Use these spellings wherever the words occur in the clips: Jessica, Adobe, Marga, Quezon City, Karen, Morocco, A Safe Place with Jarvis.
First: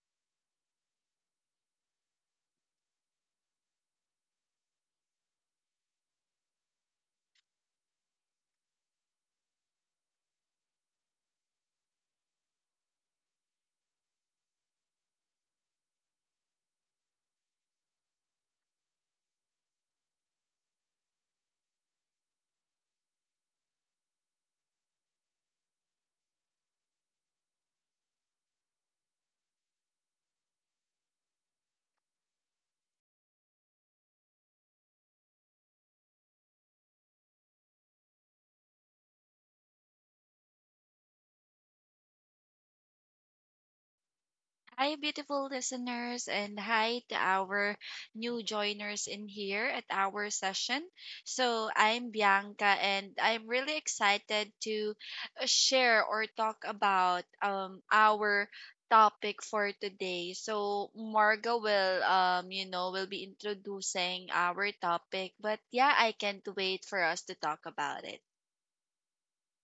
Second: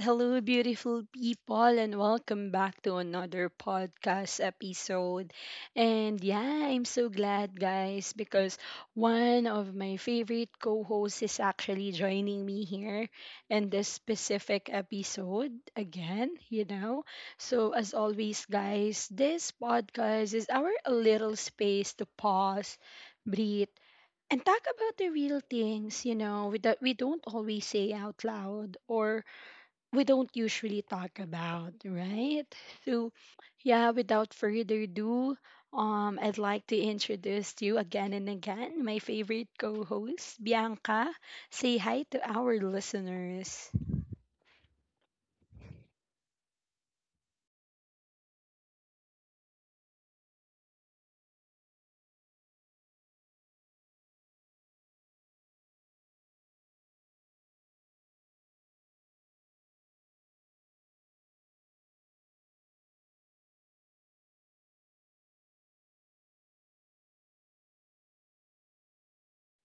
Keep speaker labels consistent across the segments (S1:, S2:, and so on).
S1: Hello, beautiful people, and welcome back to another podcast episode. And yeah, I'm so glad, guys, because one of my favorite co hosts is actually joining me here in this specific episode again, you know. So, as always, guys, this podcast is our little space to pause. Breathe and talk about the real things you know we that we don't always say out loud or we don't usually talk about, right? So yeah, without further ado, I'd like to introduce to you again and again my favorite co-host, Bianca. Say hi to our listeners.
S2: Hi, beautiful listeners, and hi to our new joiners in here at our session. So, I'm Bianca, and I'm really excited to share or talk about our topic for today. So, Marga will, will be introducing our topic, but yeah, I can't wait for us to talk about it.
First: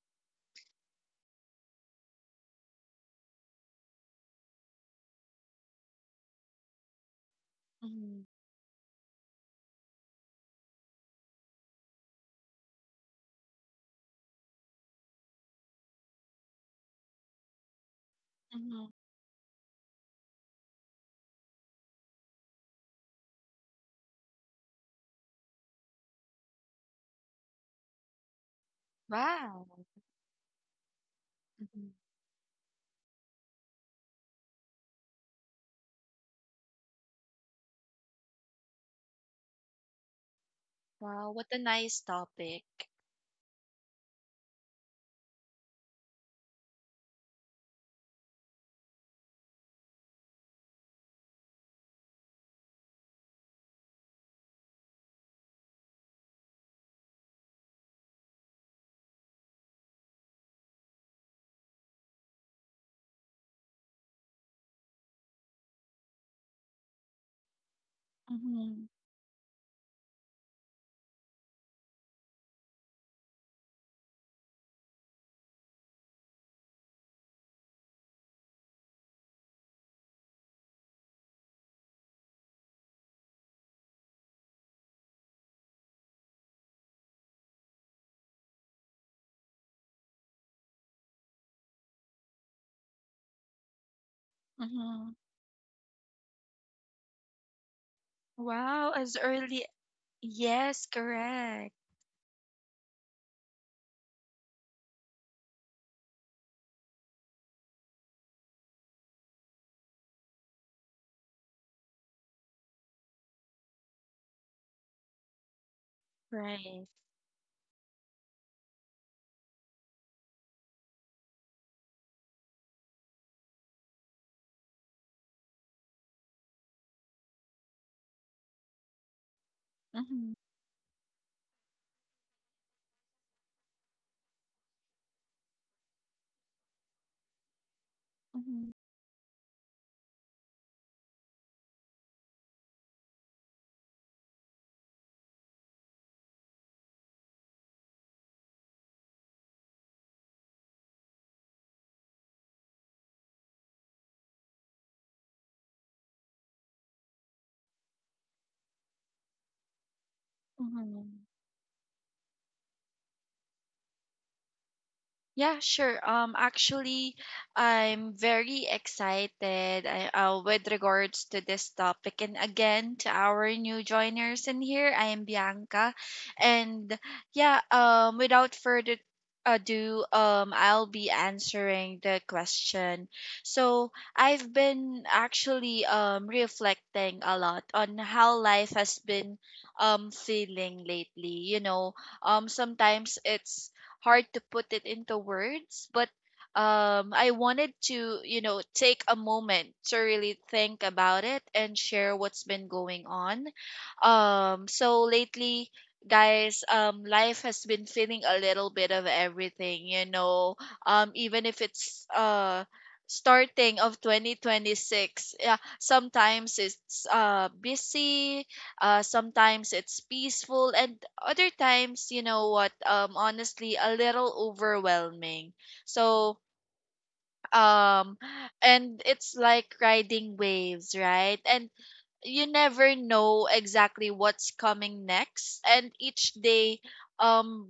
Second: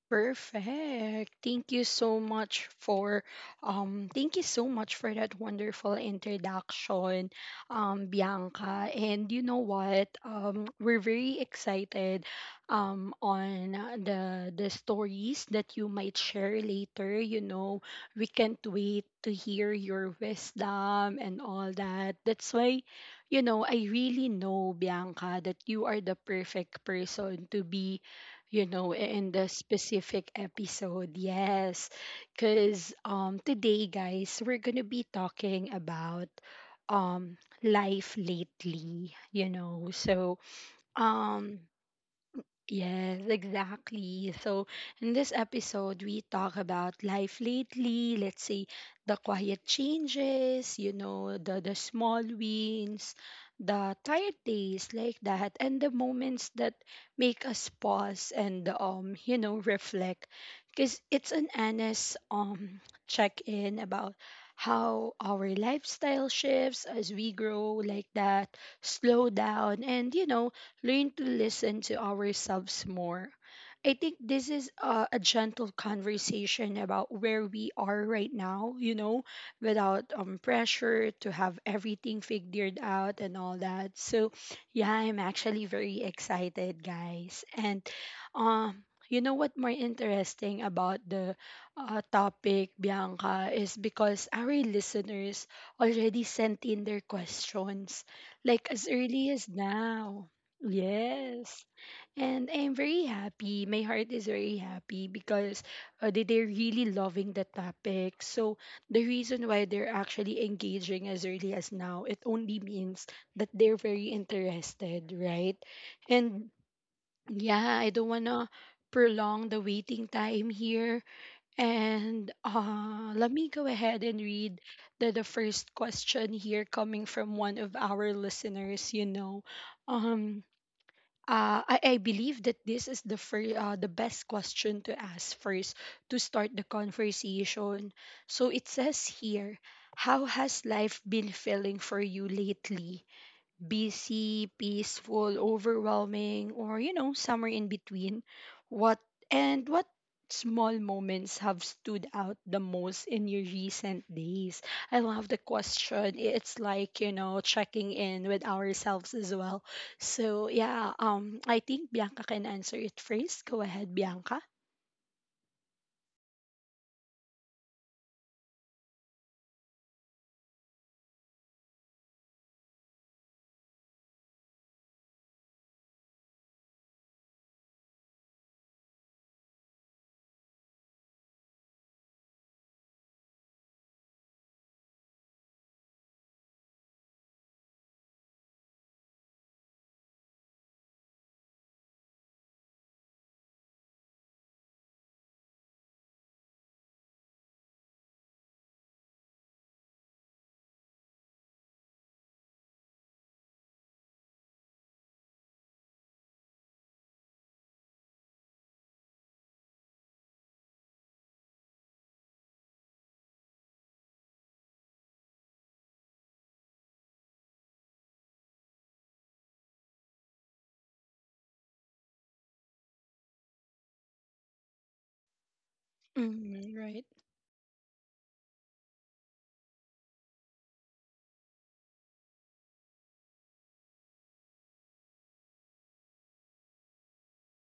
S1: Perfect. Thank you so much for thank you so much for that wonderful introduction,
S2: Mhm.
S1: Bianca. And you know what? We're very excited on the stories that you might share later, you know. We can't
S2: Mhm.
S1: wait to hear your wisdom and all that. That's why, you know, I really know, Bianca, that you are the perfect person to be, you know, in the
S2: Wow.
S1: specific episode. Yes.
S2: Mhm.
S1: Cause today, guys, we're gonna be talking about um life lately, you know. So
S2: Wow, what a
S1: um
S2: nice topic.
S1: yes, exactly. So, in this episode, we talk about life lately, let's say the quiet changes, you know, the small wins, the tired days like that, and the moments that make us pause and, you know, reflect. Because it's an honest check in about how our lifestyle shifts as we grow like that,
S2: Mm-hmm.
S1: slow down, and, you know, learn to listen to ourselves more. I think this is a gentle conversation about where we are right now, you know, without pressure to have everything figured out and all that. So, yeah, I'm actually very excited, guys. And you know what more interesting about the topic, Bianca, is because our
S2: Mhm.
S1: listeners already sent in their questions like as
S2: Wow, as
S1: early as
S2: early.
S1: now.
S2: Yes,
S1: Yes.
S2: correct.
S1: And I'm very happy. My heart is very happy because they're really loving the topic. So the reason why they're actually engaging as early as now, it only means that they're very interested, right? And
S2: Right.
S1: yeah, I don't want to prolong the waiting time here. And let me go ahead and read the first question here coming from one of our listeners, you know.
S2: Mm-hmm.
S1: Um, I believe that this is the the best question to ask first to start the conversation. So it
S2: Mm-hmm.
S1: says here, how has life been feeling for you lately? Busy, peaceful, overwhelming, or, you know, somewhere in between. What and what small moments have stood out the most in your recent days? I love the question. It's like, you know, checking in with ourselves as well. So, yeah,
S2: Mm-hmm.
S1: I think Bianca can answer it first. Go ahead, Bianca.
S2: Yeah, sure. Actually, I'm very excited with regards to this topic. And again, to our new joiners in here, I am Bianca. And yeah, without further ado, I'll be answering the question. So I've been actually reflecting a lot on how life has been feeling lately. You know, sometimes it's hard to put it into words, but I wanted to, you know, take a moment to really think about it and share what's been going on. So lately, guys, life has been feeling a little bit of everything, you know, even if it's starting of 2026. Yeah, sometimes it's busy, sometimes it's peaceful, and other times, you know what, honestly, a little overwhelming. So,
S1: Mm-hmm, right.
S2: um, and it's like riding waves, right? And you never know exactly what's coming next, and each day, um,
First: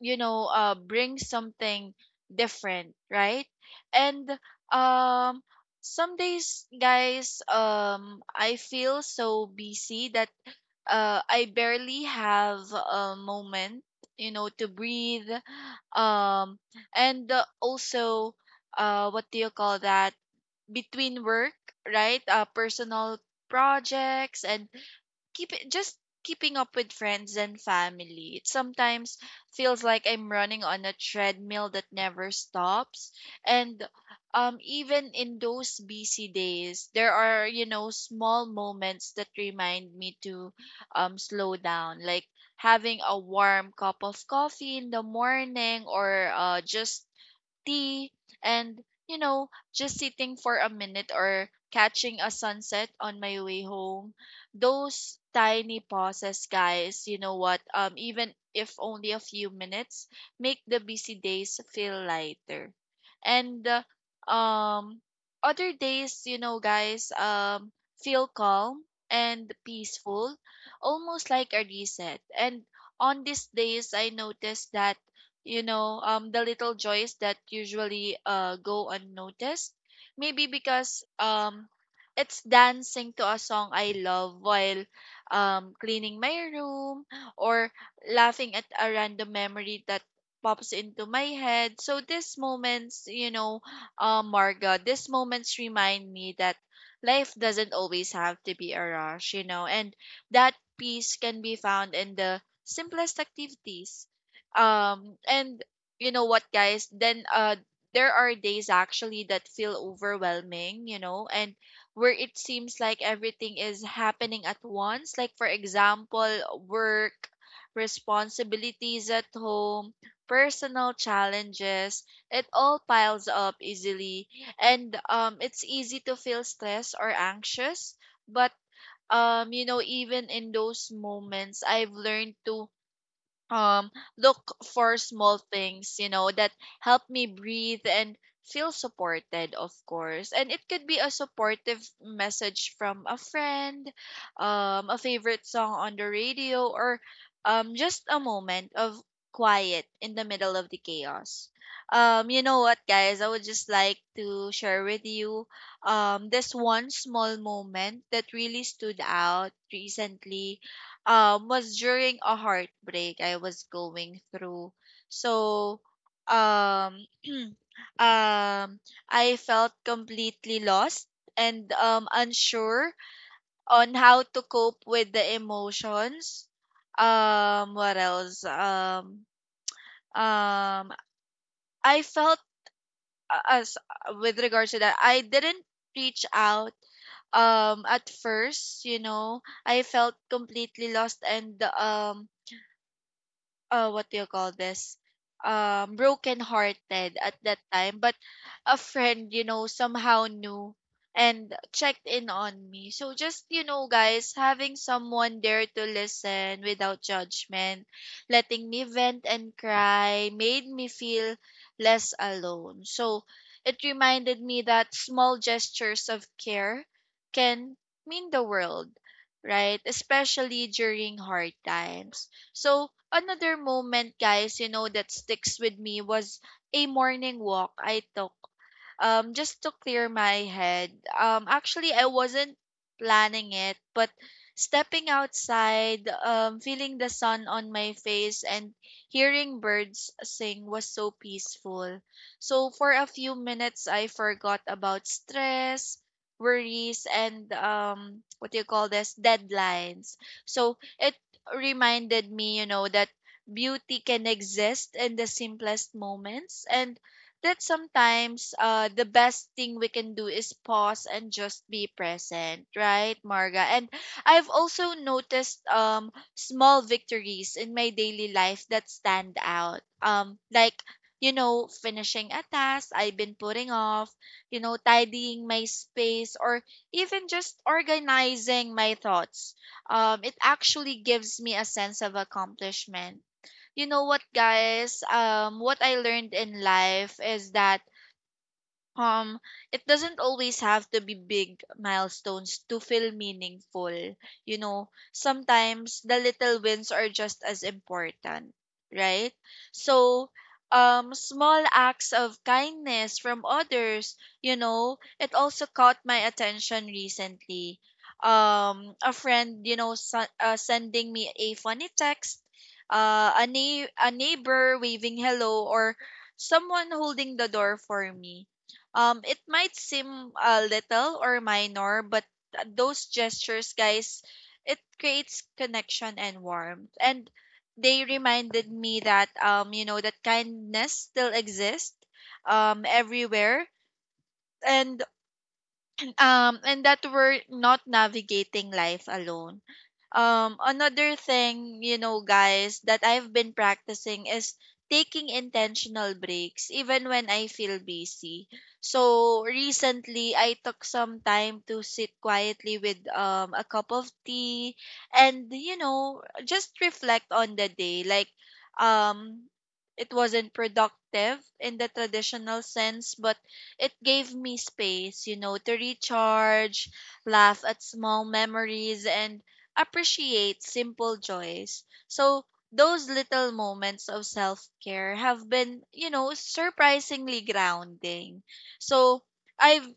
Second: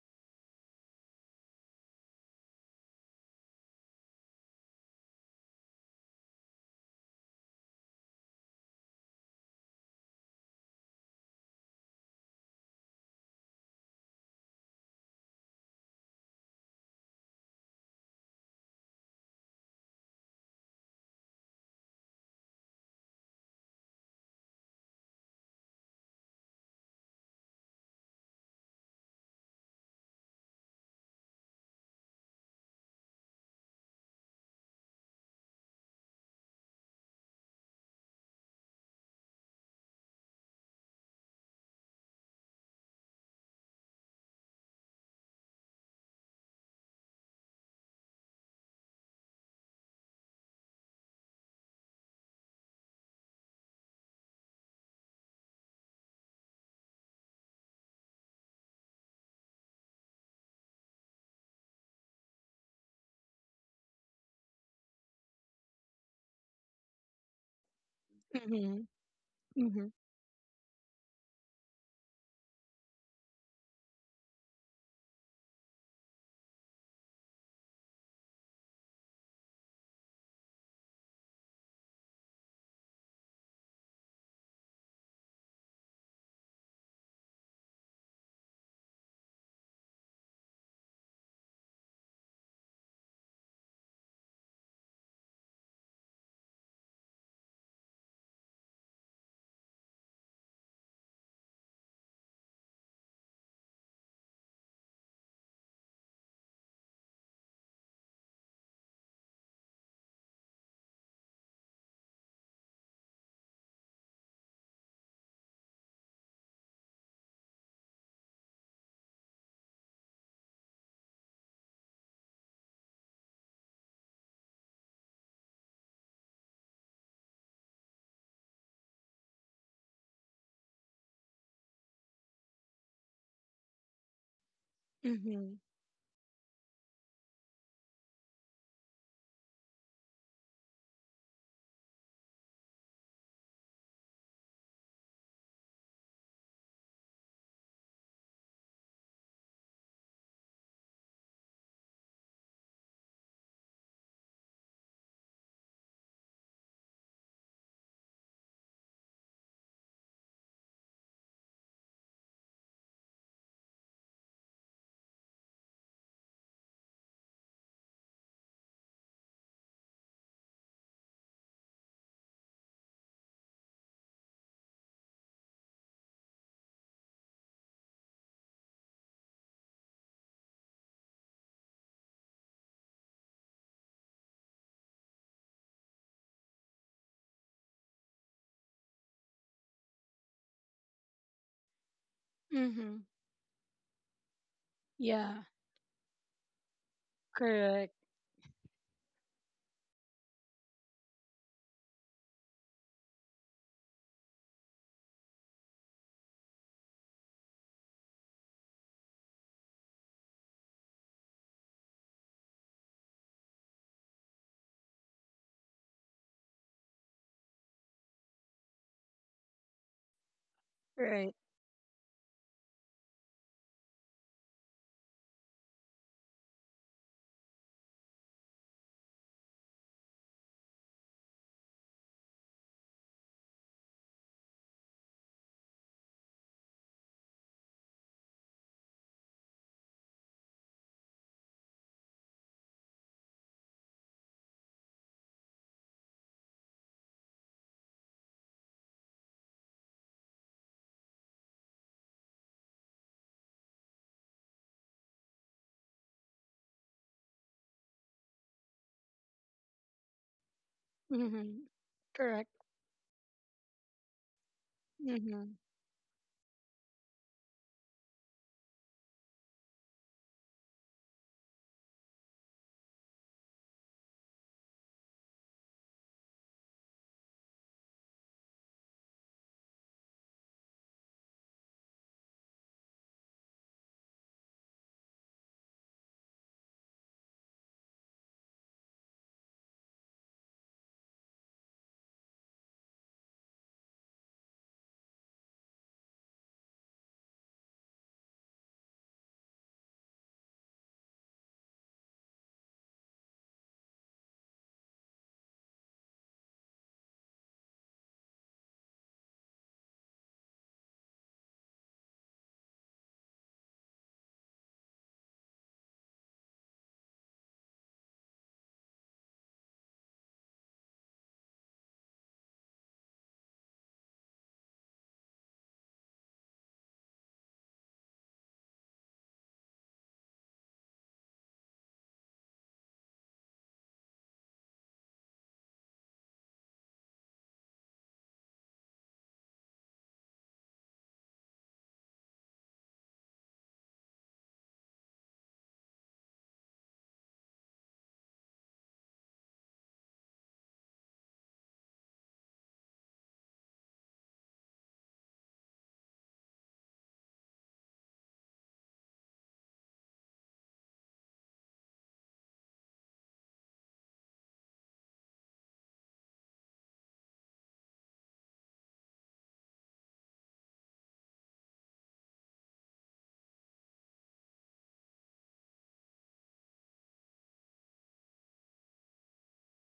S2: you know, brings something different, right? And, um, some days, guys, I feel so busy that I barely have a moment, you know, to breathe. Um, and also, what do you call that? Between work, right? Personal projects and keep it just keeping up with friends and family. It sometimes feels like I'm running on a treadmill that never stops. And even in those busy days, there are, you know, small moments that remind me to slow down, like having a warm cup of coffee in the morning or just tea, and you know, just sitting for a minute or catching a sunset on my way home. Those tiny pauses, guys, you know what, even if only a few minutes, make the busy days feel lighter. And uh, um other days, you know, guys, feel
S1: Mm-hmm.
S2: calm and
S1: Mm-hmm.
S2: peaceful, almost like a reset. And on these days, I noticed that, you know, the little joys that usually go unnoticed. Maybe because, it's dancing to a song I love while, cleaning my room, or laughing at a random memory that pops into my head. So these moments, you know, Marga, these moments remind me that life doesn't always have to be a rush, you know, and that peace can be found in the simplest activities. And you know what, guys? Then, there are days actually that feel overwhelming, you know, and where it seems like everything is happening at once. Like, for example, work, responsibilities at home, personal challenges, it all piles up easily. And it's easy to feel stressed or anxious, but you know, even in those moments, I've learned to um look for small
S1: Mm-hmm.
S2: things, you know, that help me breathe and feel supported, of course. And it could be a supportive message from a friend, a favorite song on the radio, or just a moment of quiet in the middle of the chaos. You know what, guys, I would just like to share with you this one small moment that really stood out recently. Was during a heartbreak I was going through. So, um um I felt completely lost and unsure on how to cope with the emotions. Um, what else? Um I felt, as with regards to that, I didn't reach out at first. You know, I felt completely lost and,
S1: Mm-hmm.
S2: uh, what do you call this,
S1: Yeah,
S2: broken hearted at that
S1: correct.
S2: time. But a friend, you know, somehow knew and checked in on me. So just, you know, guys, having someone there to listen without judgment, letting me vent and cry, made me feel less alone. So it reminded me that small gestures of care can mean the world, right, especially during
S1: Right.
S2: hard times. So another moment, guys, you know, that sticks with me was a morning walk I took just to clear my head. Actually, I wasn't planning it, but stepping outside, feeling the sun on my face and hearing birds sing was so peaceful. So for a few minutes, I forgot about stress, worries, and what do you call this, deadlines. So it reminded me, you know, that beauty can exist in the simplest moments, and that sometimes, the best thing we can do is pause and just
S1: Mm-hmm.
S2: be
S1: Correct.
S2: present, right, Marga? And I've also noticed, small victories in my daily life that stand out. Like, you know, finishing a task I've been putting off, you know, tidying my space, or even just organizing my thoughts. It actually gives me a sense of accomplishment. You know what, guys, what I learned in life is that, um, it doesn't always have to be big milestones to feel meaningful. You know, sometimes the little wins are just as important, right? So, small acts of kindness from others, you know, it also caught my attention recently. A friend, you know, sending me a funny text, a neighbor waving hello, or someone holding the door for me, it might seem a little or minor, but those gestures, guys, it creates connection and warmth. And they reminded me that, you know, that kindness still exists everywhere. And and that we're not navigating life alone. Another thing, you know, guys, that I've been practicing is taking intentional breaks, even when I feel busy. So recently, I took some time to sit quietly with, a cup of tea, and, you know, just reflect on the day. Like, um, it wasn't productive in the traditional sense, but it gave me space, you know, to recharge, laugh at small memories, and appreciate simple joys. So, those little moments of self care have been, you know, surprisingly grounding. So, I've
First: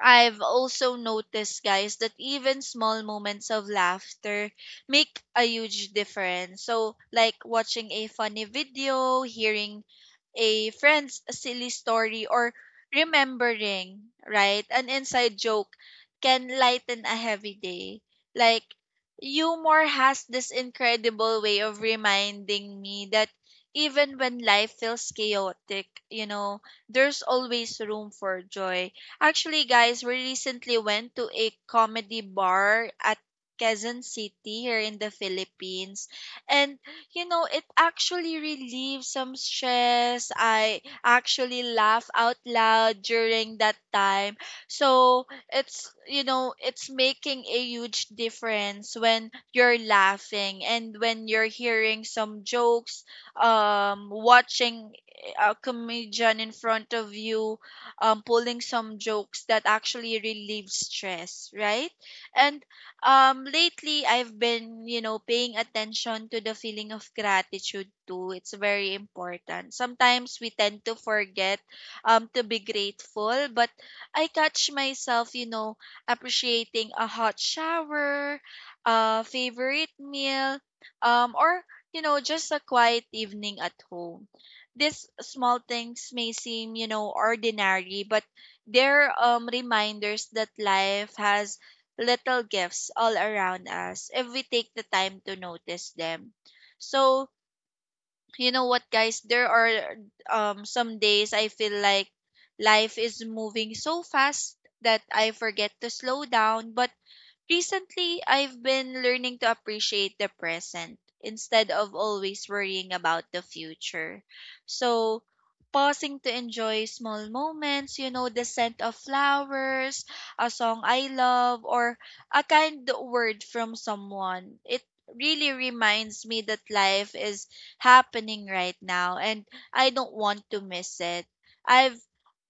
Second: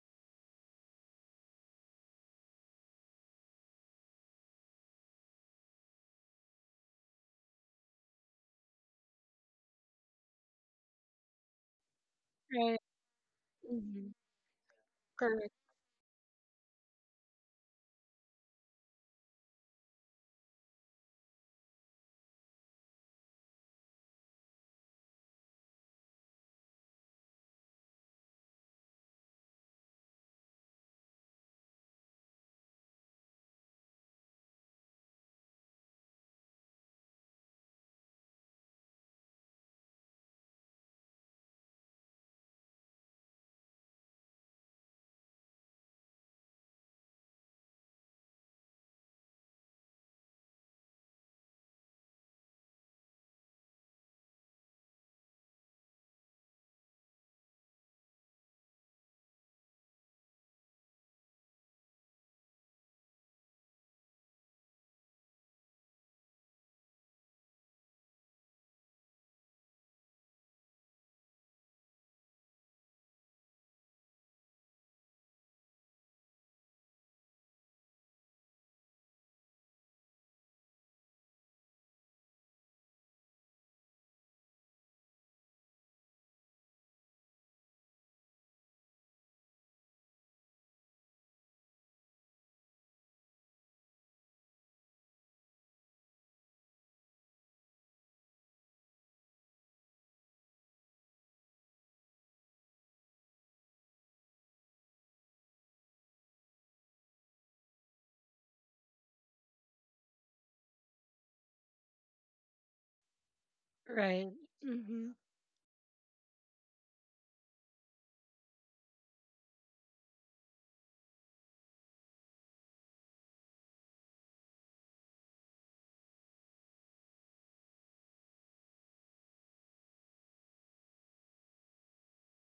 S2: I've also noticed, guys, that even small moments of laughter make a huge difference. So, like watching a funny video, hearing a friend's silly story, or
S1: Right. Mm-hmm.
S2: remembering, right, an inside
S1: Correct.
S2: joke, can lighten a heavy day. Like, humor has this incredible way of reminding me that even when life feels chaotic, you know, there's always room for joy. Actually, guys, we recently went to a comedy bar at Quezon City here in the Philippines. And you know, it actually relieves some stress. I actually laugh out loud during that time. So, it's, you know, it's making a huge difference when you're laughing and when you're hearing some jokes, watching a comedian in front of you, pulling some jokes that actually relieve stress, right? And lately, I've been, you know, paying attention to the feeling of gratitude too. It's very important. Sometimes we tend to forget, to be grateful, but I catch myself, you know, appreciating a hot shower, a favorite meal, or you know, just a quiet evening at home. These small things may seem, you know, ordinary, but they're, reminders that life has little gifts all around us if we take the time to notice them. So, you know what, guys, there are, some days I feel like life is moving so fast that I forget to slow down. But recently, I've been learning to appreciate the present instead of always worrying about the future.
S1: Right. Mm-hmm.
S2: So, pausing to enjoy small moments, you know, the scent of flowers, a song I love, or a kind word from someone, it really reminds me that life is happening right now and I don't want to miss it. I've,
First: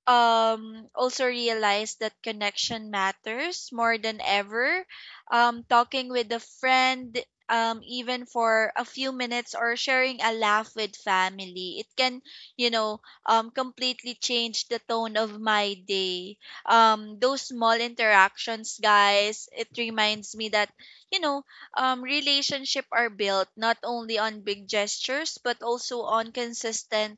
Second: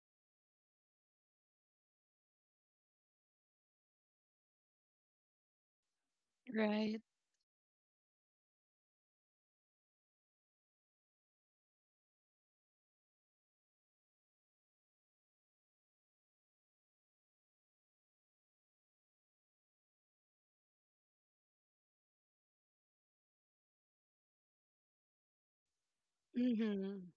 S2: also realized that connection matters more than ever. Talking with a
S1: Right.
S2: friend, even for a few minutes, or sharing a laugh with family, it can, you know, completely change the tone of my day. Those small interactions, guys, it reminds me that, you know, relationship are built not only on big gestures but also on
S1: Mm-hmm.
S2: consistent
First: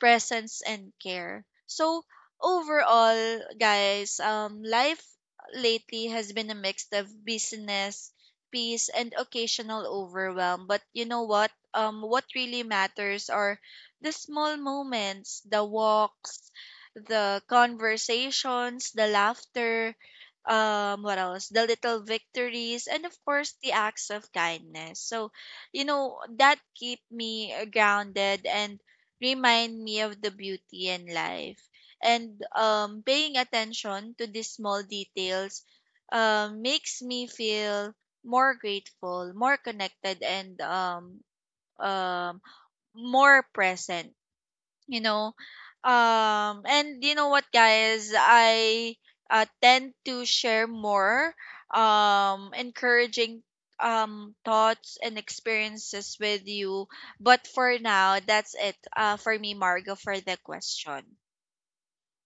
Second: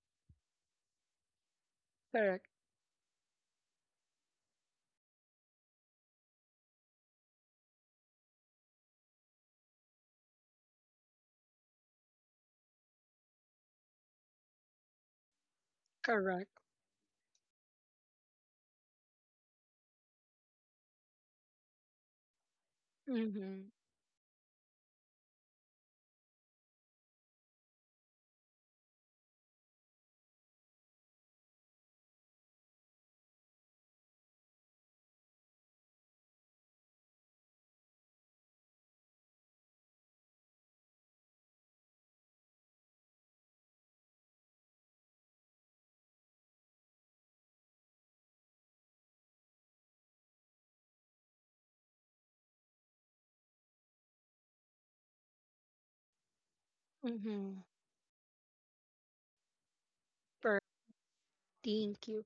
S2: presence and care. So
S1: Correct.
S2: overall, guys, life lately has been a mix of business, peace, and occasional overwhelm. But you know what? What really matters are the small moments, the walks,
S1: Correct.
S2: the conversations, the laughter, what else? The little victories, and of course,
S1: Mm-hmm.
S2: the acts of kindness. So, you know, that keep me, grounded and remind me of the beauty in life. And paying attention to these small details makes me feel more grateful, more connected, and um, more present. You know um and you know what, guys, I tend to share more encouraging thoughts and experiences with you. But
S1: Mm-hmm.
S2: for now, that's it for me, margo, for the question.
S1: Thank you.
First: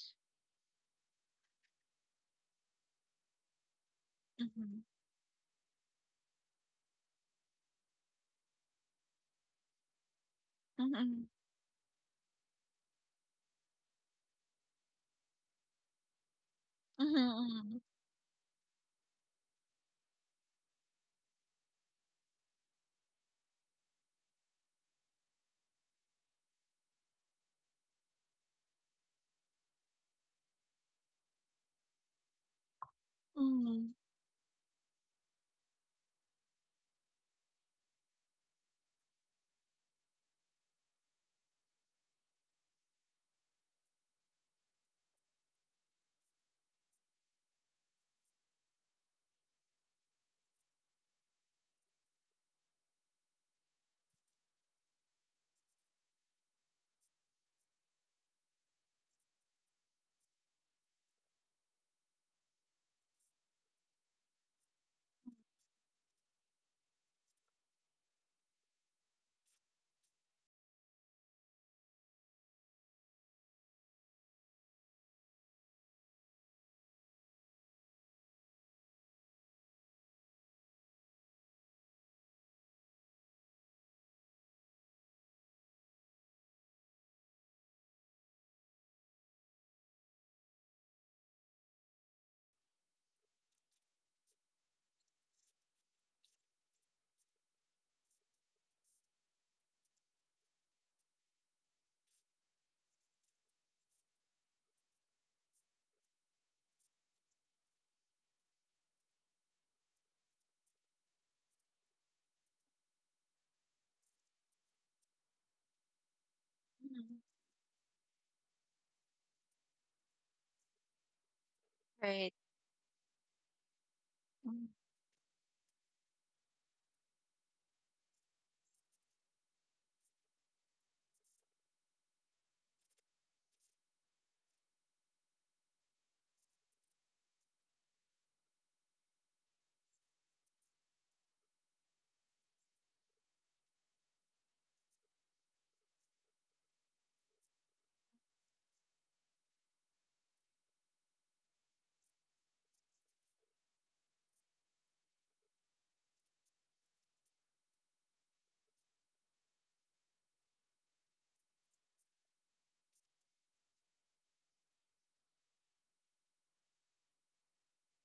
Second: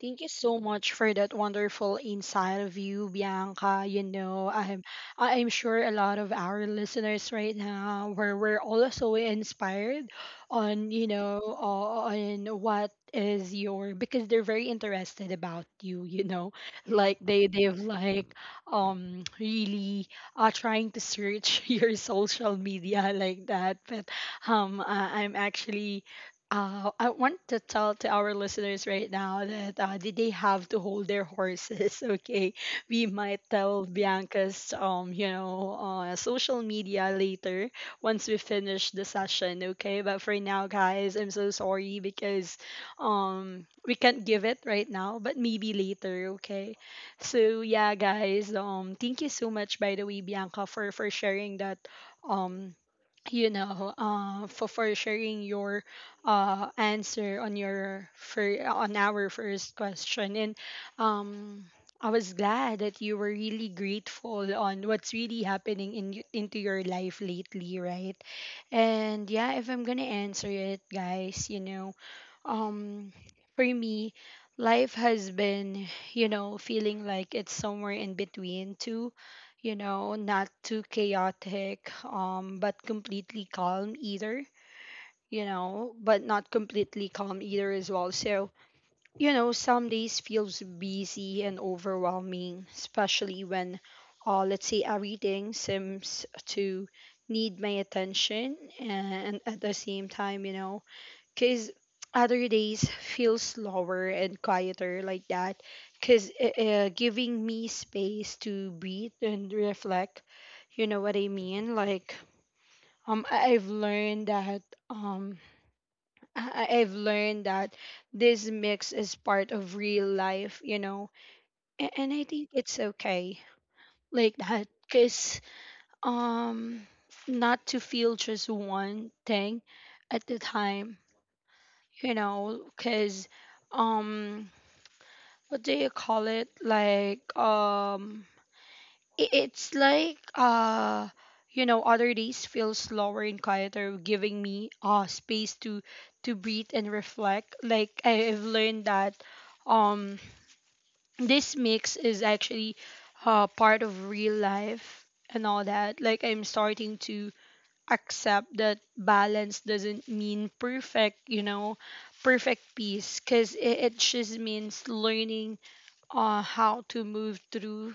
S1: Thank you so much for that wonderful insight of you, Bianca. You know,
S2: Mm-hmm.
S1: I'm sure a lot of our listeners right now were also inspired on, you
S2: Mm-hmm.
S1: know, on what is your, because they're very interested about you, you know. Like they they've
S2: Mm-hmm.
S1: like um really trying to search your social media like that. But I'm actually I want to tell to our listeners right now that did they have to hold their horses? Okay, we might tell
S2: Mm-hmm.
S1: Bianca's social media later once we finish the session. Okay, but for now, guys, I'm so sorry because we can't give it right now, but maybe later. Okay, so yeah, guys, thank you so much, by the way, Bianca, for sharing that um for sharing your answer on your for on our first question, and um, I was glad that you were really grateful on what's really happening in into your life lately, right? And yeah, if I'm gonna answer it, guys, you know, um, for me, life has been, you know, feeling like it's somewhere in between two, you know, not too chaotic, but completely calm either, you know, but not completely calm either as well. So, you know, some days feels busy and overwhelming, especially when let's say everything seems to need my attention, and at the same time, you know, cuz other days feel slower and quieter like that, cuz giving me space to breathe and reflect. You know what I mean? Like, I've learned that um I have learned that this mix is part of real life, you know, and I
S2: Right.
S1: think it's okay like
S2: Mm-hmm.
S1: that, cause, um, not to feel just one thing at the time, you know, cause, um, what do you call it? Like, it's like, you know, other days feel slower and quieter, giving me space to breathe and reflect. Like, I've learned that um this mix is actually part of real life and all that. Like, I'm starting to accept that balance doesn't mean perfect, you know, perfect peace, because it just means learning how to move through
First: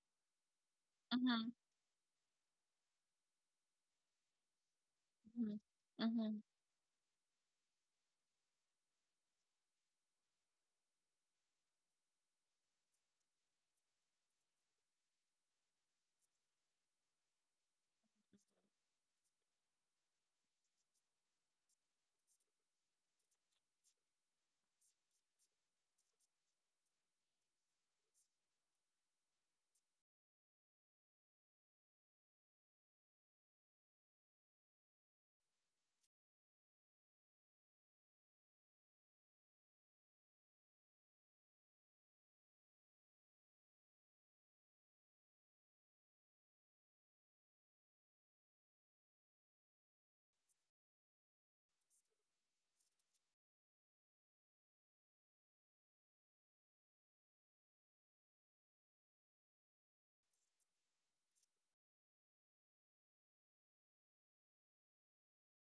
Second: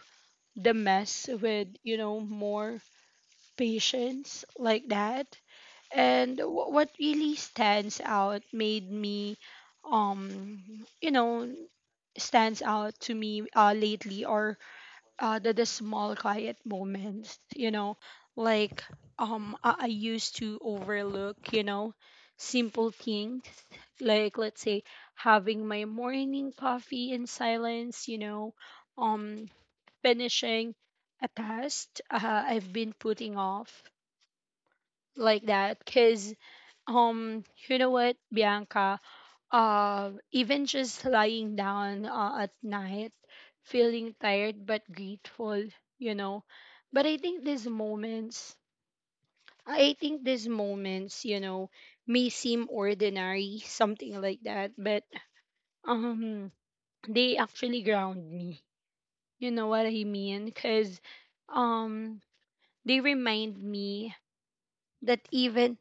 S1: the mess
S2: Mm-hmm.
S1: with, you know, more patience like that.
S2: Mm-hmm.
S1: And what really stands out made me um you know stands out to me lately or the small quiet moments, you know. Like, I used to overlook, you know, simple things, like, let's say, having my morning coffee in silence, you know, um finishing a task I've been putting off like that, because, you know what, Bianca, even just lying down at night, feeling tired but grateful, you know. But I think these moments, you know, may seem ordinary, something like that, but um they actually ground me, you know what I mean, because um. they remind me that even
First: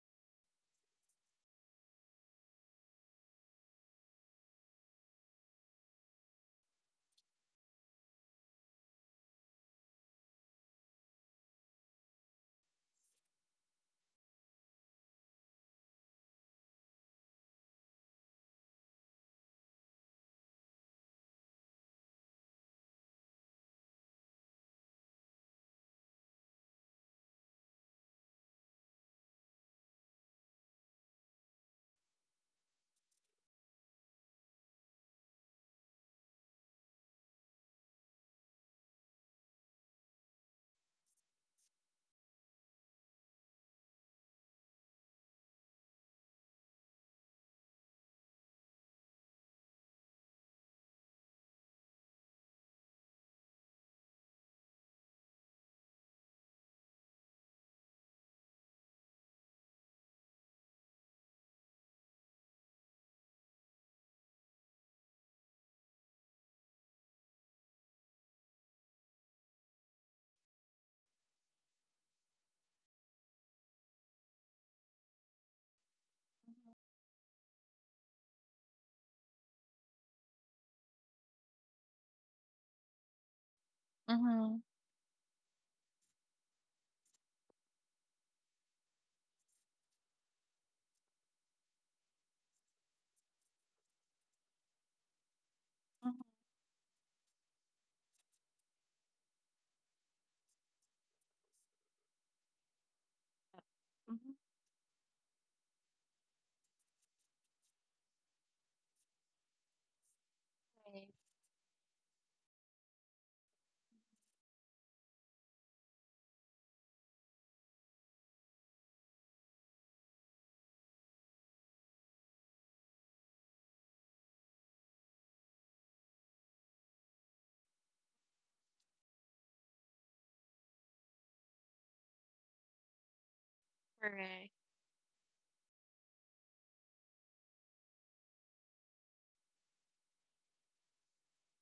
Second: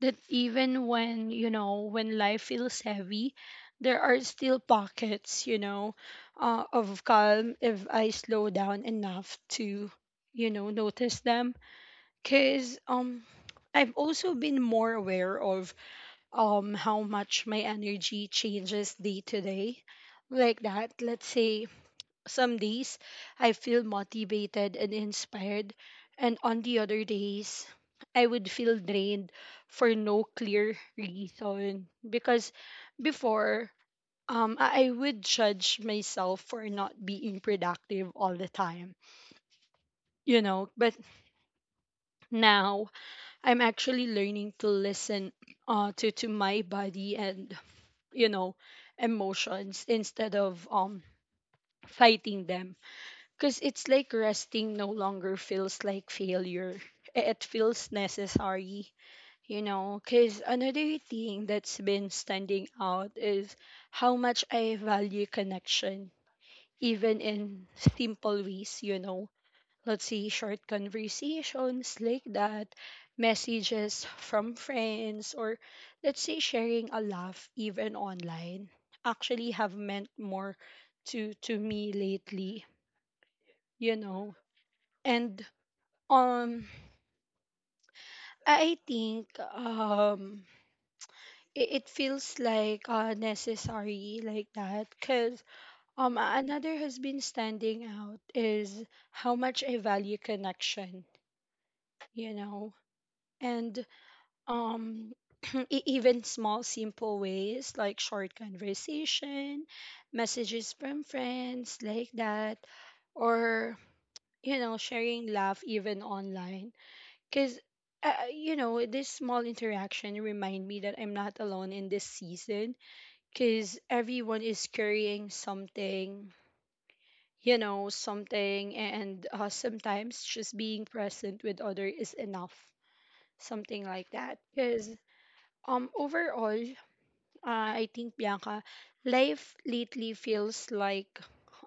S1: that even when, you know, when life feels heavy, there are still pockets, you know, of calm, if I slow down enough to, you know, notice them. Because, I've also been more aware of how much my energy changes day to day like that. Let's say some days I feel motivated and inspired, and on the other days I would feel drained for no clear reason. Because before, I would judge myself for not being productive all the time, you know. But now I'm actually learning to listen, to my body and, you know, emotions, instead of fighting them. Because it's like, resting no longer feels like failure. It feels necessary, you know. Because another thing that's been standing out is how much I value connection, even in simple ways, you know. Let's say short conversations like that, messages from friends, or let's say sharing a laugh, even online, actually have meant more to me lately, you know.
S2: Mm-hmm.
S1: And um, I think, it, it feels like necessary like that, because another has been standing out is how much I value connection, you know, and um even small simple ways, like short conversation, messages from
S2: Right.
S1: friends like that, or, you know, sharing laugh even online. Because, you know, this small interaction remind me that I'm not alone in this season. Because everyone is carrying something, you know, something. And sometimes just being present with other is enough. Something like that.
S2: Correct.
S1: Because, overall, I think, Bianca, life lately feels like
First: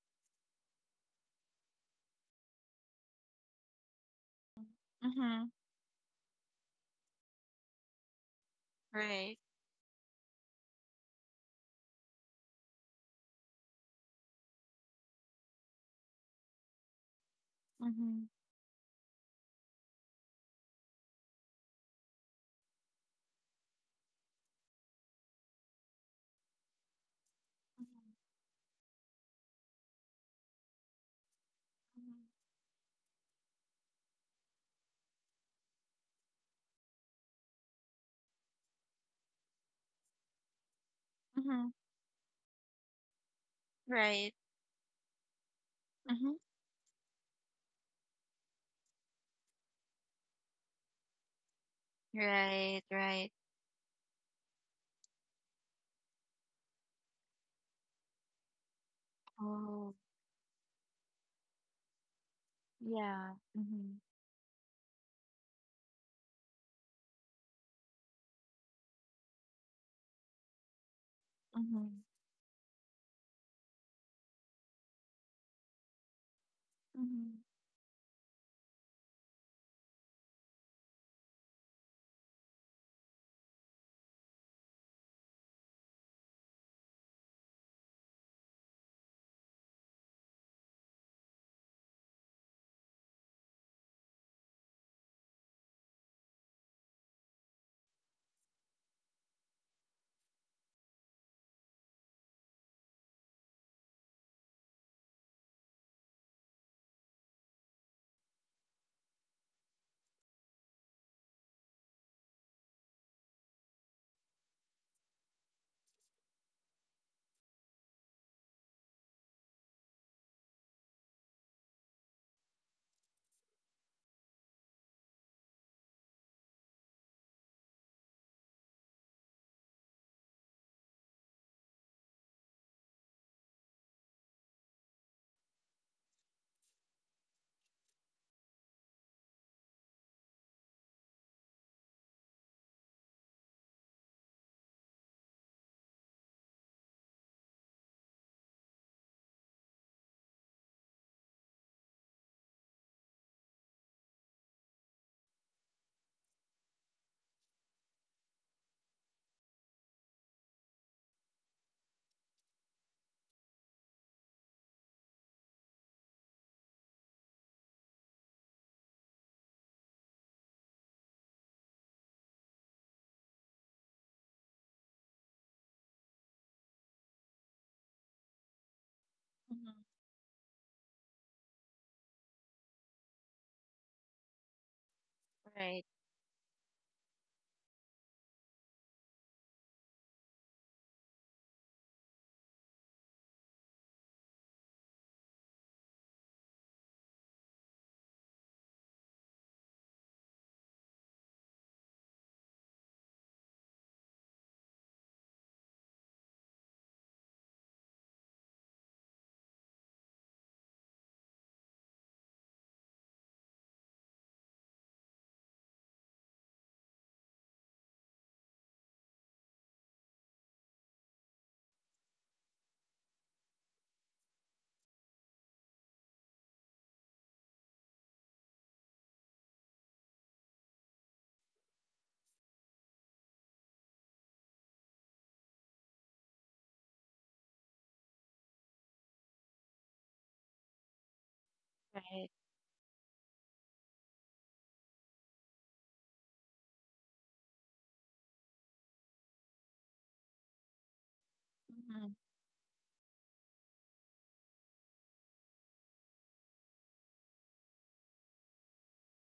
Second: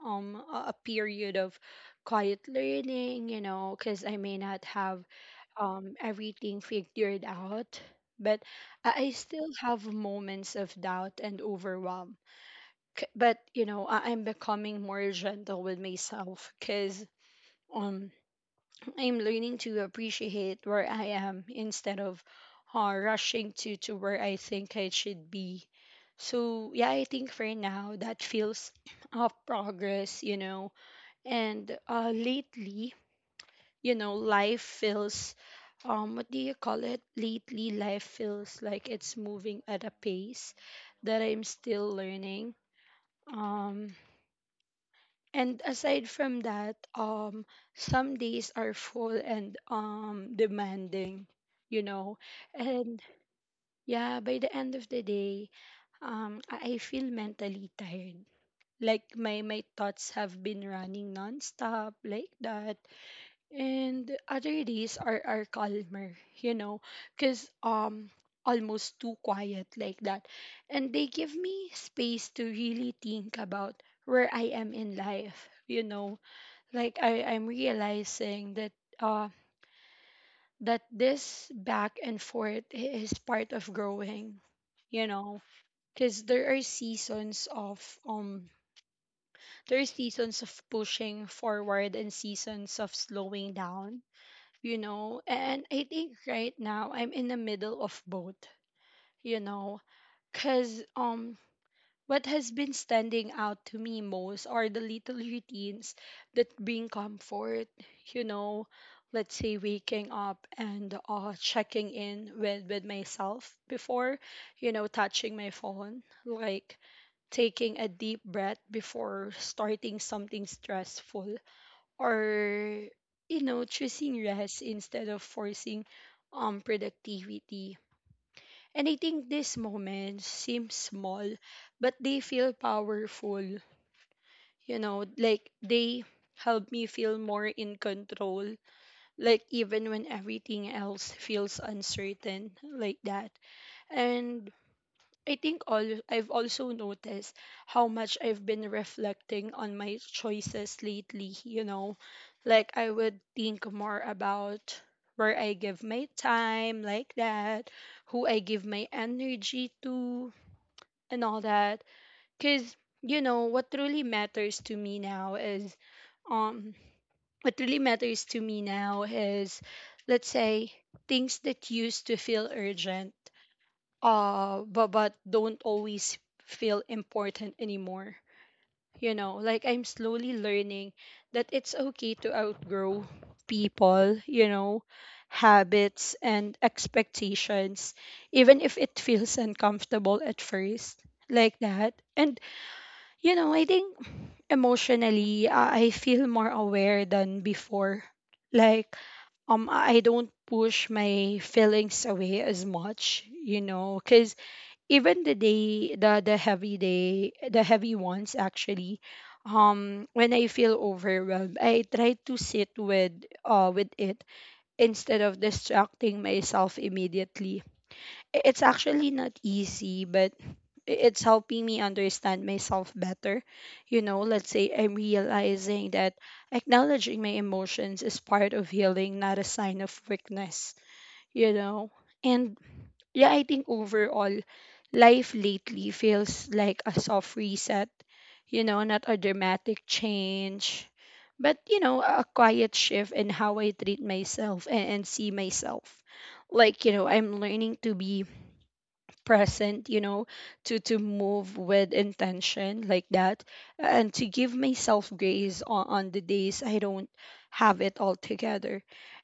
S1: a period of quiet learning, you know, because I may not have,
S2: Mm-hmm.
S1: everything figured out, but I
S2: Right.
S1: still have moments of doubt and overwhelm. But you know, I'm becoming more gentle with myself, because, um,
S2: Mm-hmm.
S1: I'm learning to appreciate where I am instead of, rushing to where I think I should be. So yeah, I think for now that feels of progress, you know. And lately, you know, life feels what do you call it lately life feels like it's moving at a pace that I'm
S2: Mhm.
S1: still learning, um
S2: Right.
S1: and aside
S2: Mhm.
S1: from that, some days are full and demanding, you know,
S2: Right,
S1: and
S2: right.
S1: yeah, by the end of the day, I feel mentally tired, like my
S2: Oh,
S1: thoughts have been running nonstop like that.
S2: yeah. Mhm.
S1: And other days are calmer, you know, because, almost too quiet like that. And they give me
S2: Mhm.
S1: space to really think about where I am in life, you know. Like,
S2: Mhm.
S1: I'm realizing that uh that this back and forth is part of growing, you know. Because there are seasons of um pushing forward and seasons of slowing down, you know. And I think right now I'm in the middle of both, you know, because what has been standing out to me most are the little routines that bring comfort, you know. Let's say waking up and checking in with myself before, you know, touching my phone, like taking a deep breath before starting something stressful or you know choosing rest instead of forcing productivity. And I think these moments seem small but they feel powerful, you know, like they help me feel more in control, like even when everything else feels uncertain like that. And I think all I've also noticed how much I've been reflecting on my choices lately, you know. Like I would think more about where I give my time like that, who I give my energy to, and all that. Cuz you know what really matters to me now is um what really matters to me now is, let's say, things that used to feel urgent but don't always feel important anymore, you know, like
S2: Mhm.
S1: I'm slowly learning that it's okay to outgrow people, you know,
S2: Right,
S1: habits and expectations, even if it feels uncomfortable at first like that. And you know, I think emotionally I feel more aware than before, like I don't push my feelings away as much, you know, cuz even the day the heavy day the heavy ones. Actually, when I feel overwhelmed I try to sit with it instead of distracting myself immediately. It's actually not easy but it's helping me understand myself better. You know, let's say I'm realizing that acknowledging my emotions is part of healing, not a sign of weakness, you know. And yeah, I think overall, life lately feels like a soft reset, you know, not a dramatic change, but, you know, a
S2: right.
S1: quiet shift in how I treat myself and see myself. Like, you know, I'm learning to be present, you know, to move with
S2: Mhm.
S1: intention like that, and to give myself grace on the days I don't have it all together.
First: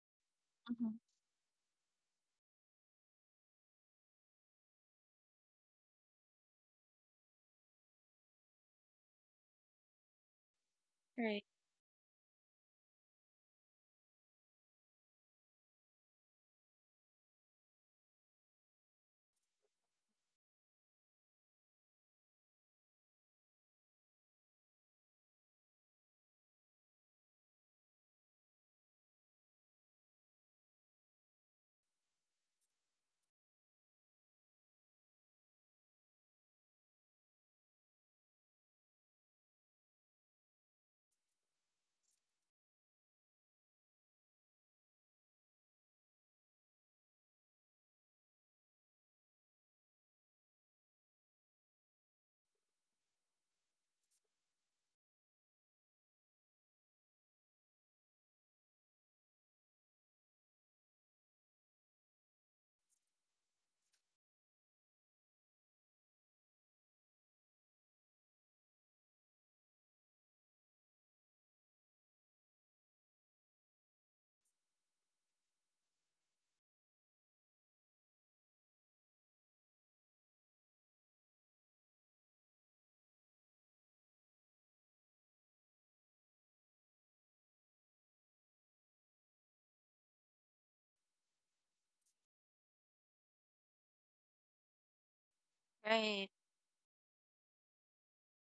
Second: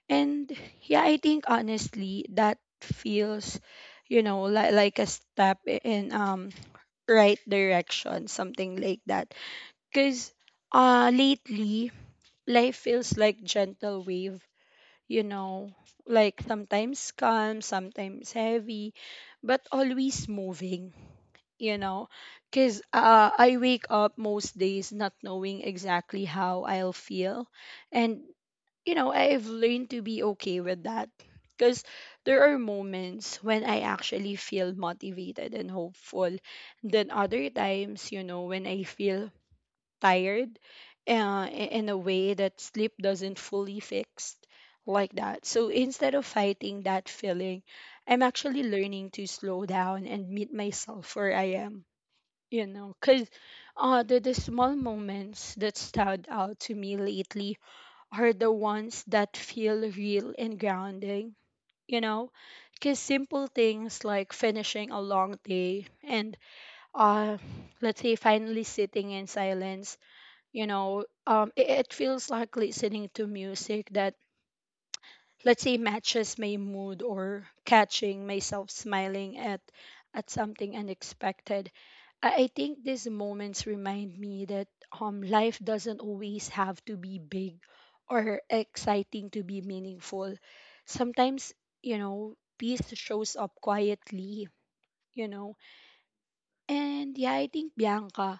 S1: And
S2: Mhm.
S1: yeah, I think honestly that feels, you know, like a step in right direction, something like that. Because
S2: Right,
S1: lately life feels like gentle wave, you know, like sometimes calm, sometimes heavy, but always moving, you know. Because I wake up most days not knowing exactly how I'll feel, and you know, I've learned to be okay with that. Because there are moments when I actually feel motivated and hopeful, then other times, you know, when I feel tired, in a way that sleep doesn't fully fix like that. So instead of fighting that feeling, I'm actually learning to slow down and meet myself where I am, you know. Because the small moments that stand out to me lately are the ones that feel real and grounding, you know. Because simple things like finishing a long day and, uh let's say, finally sitting in silence, you know. It feels like listening to music that, let's say, matches my mood, or catching myself smiling at something unexpected. I think these moments remind me that life doesn't always have to be big or exciting to be meaningful. Sometimes, you know, peace shows up quietly, you know.
S2: right.
S1: And yeah, I think, Bianca,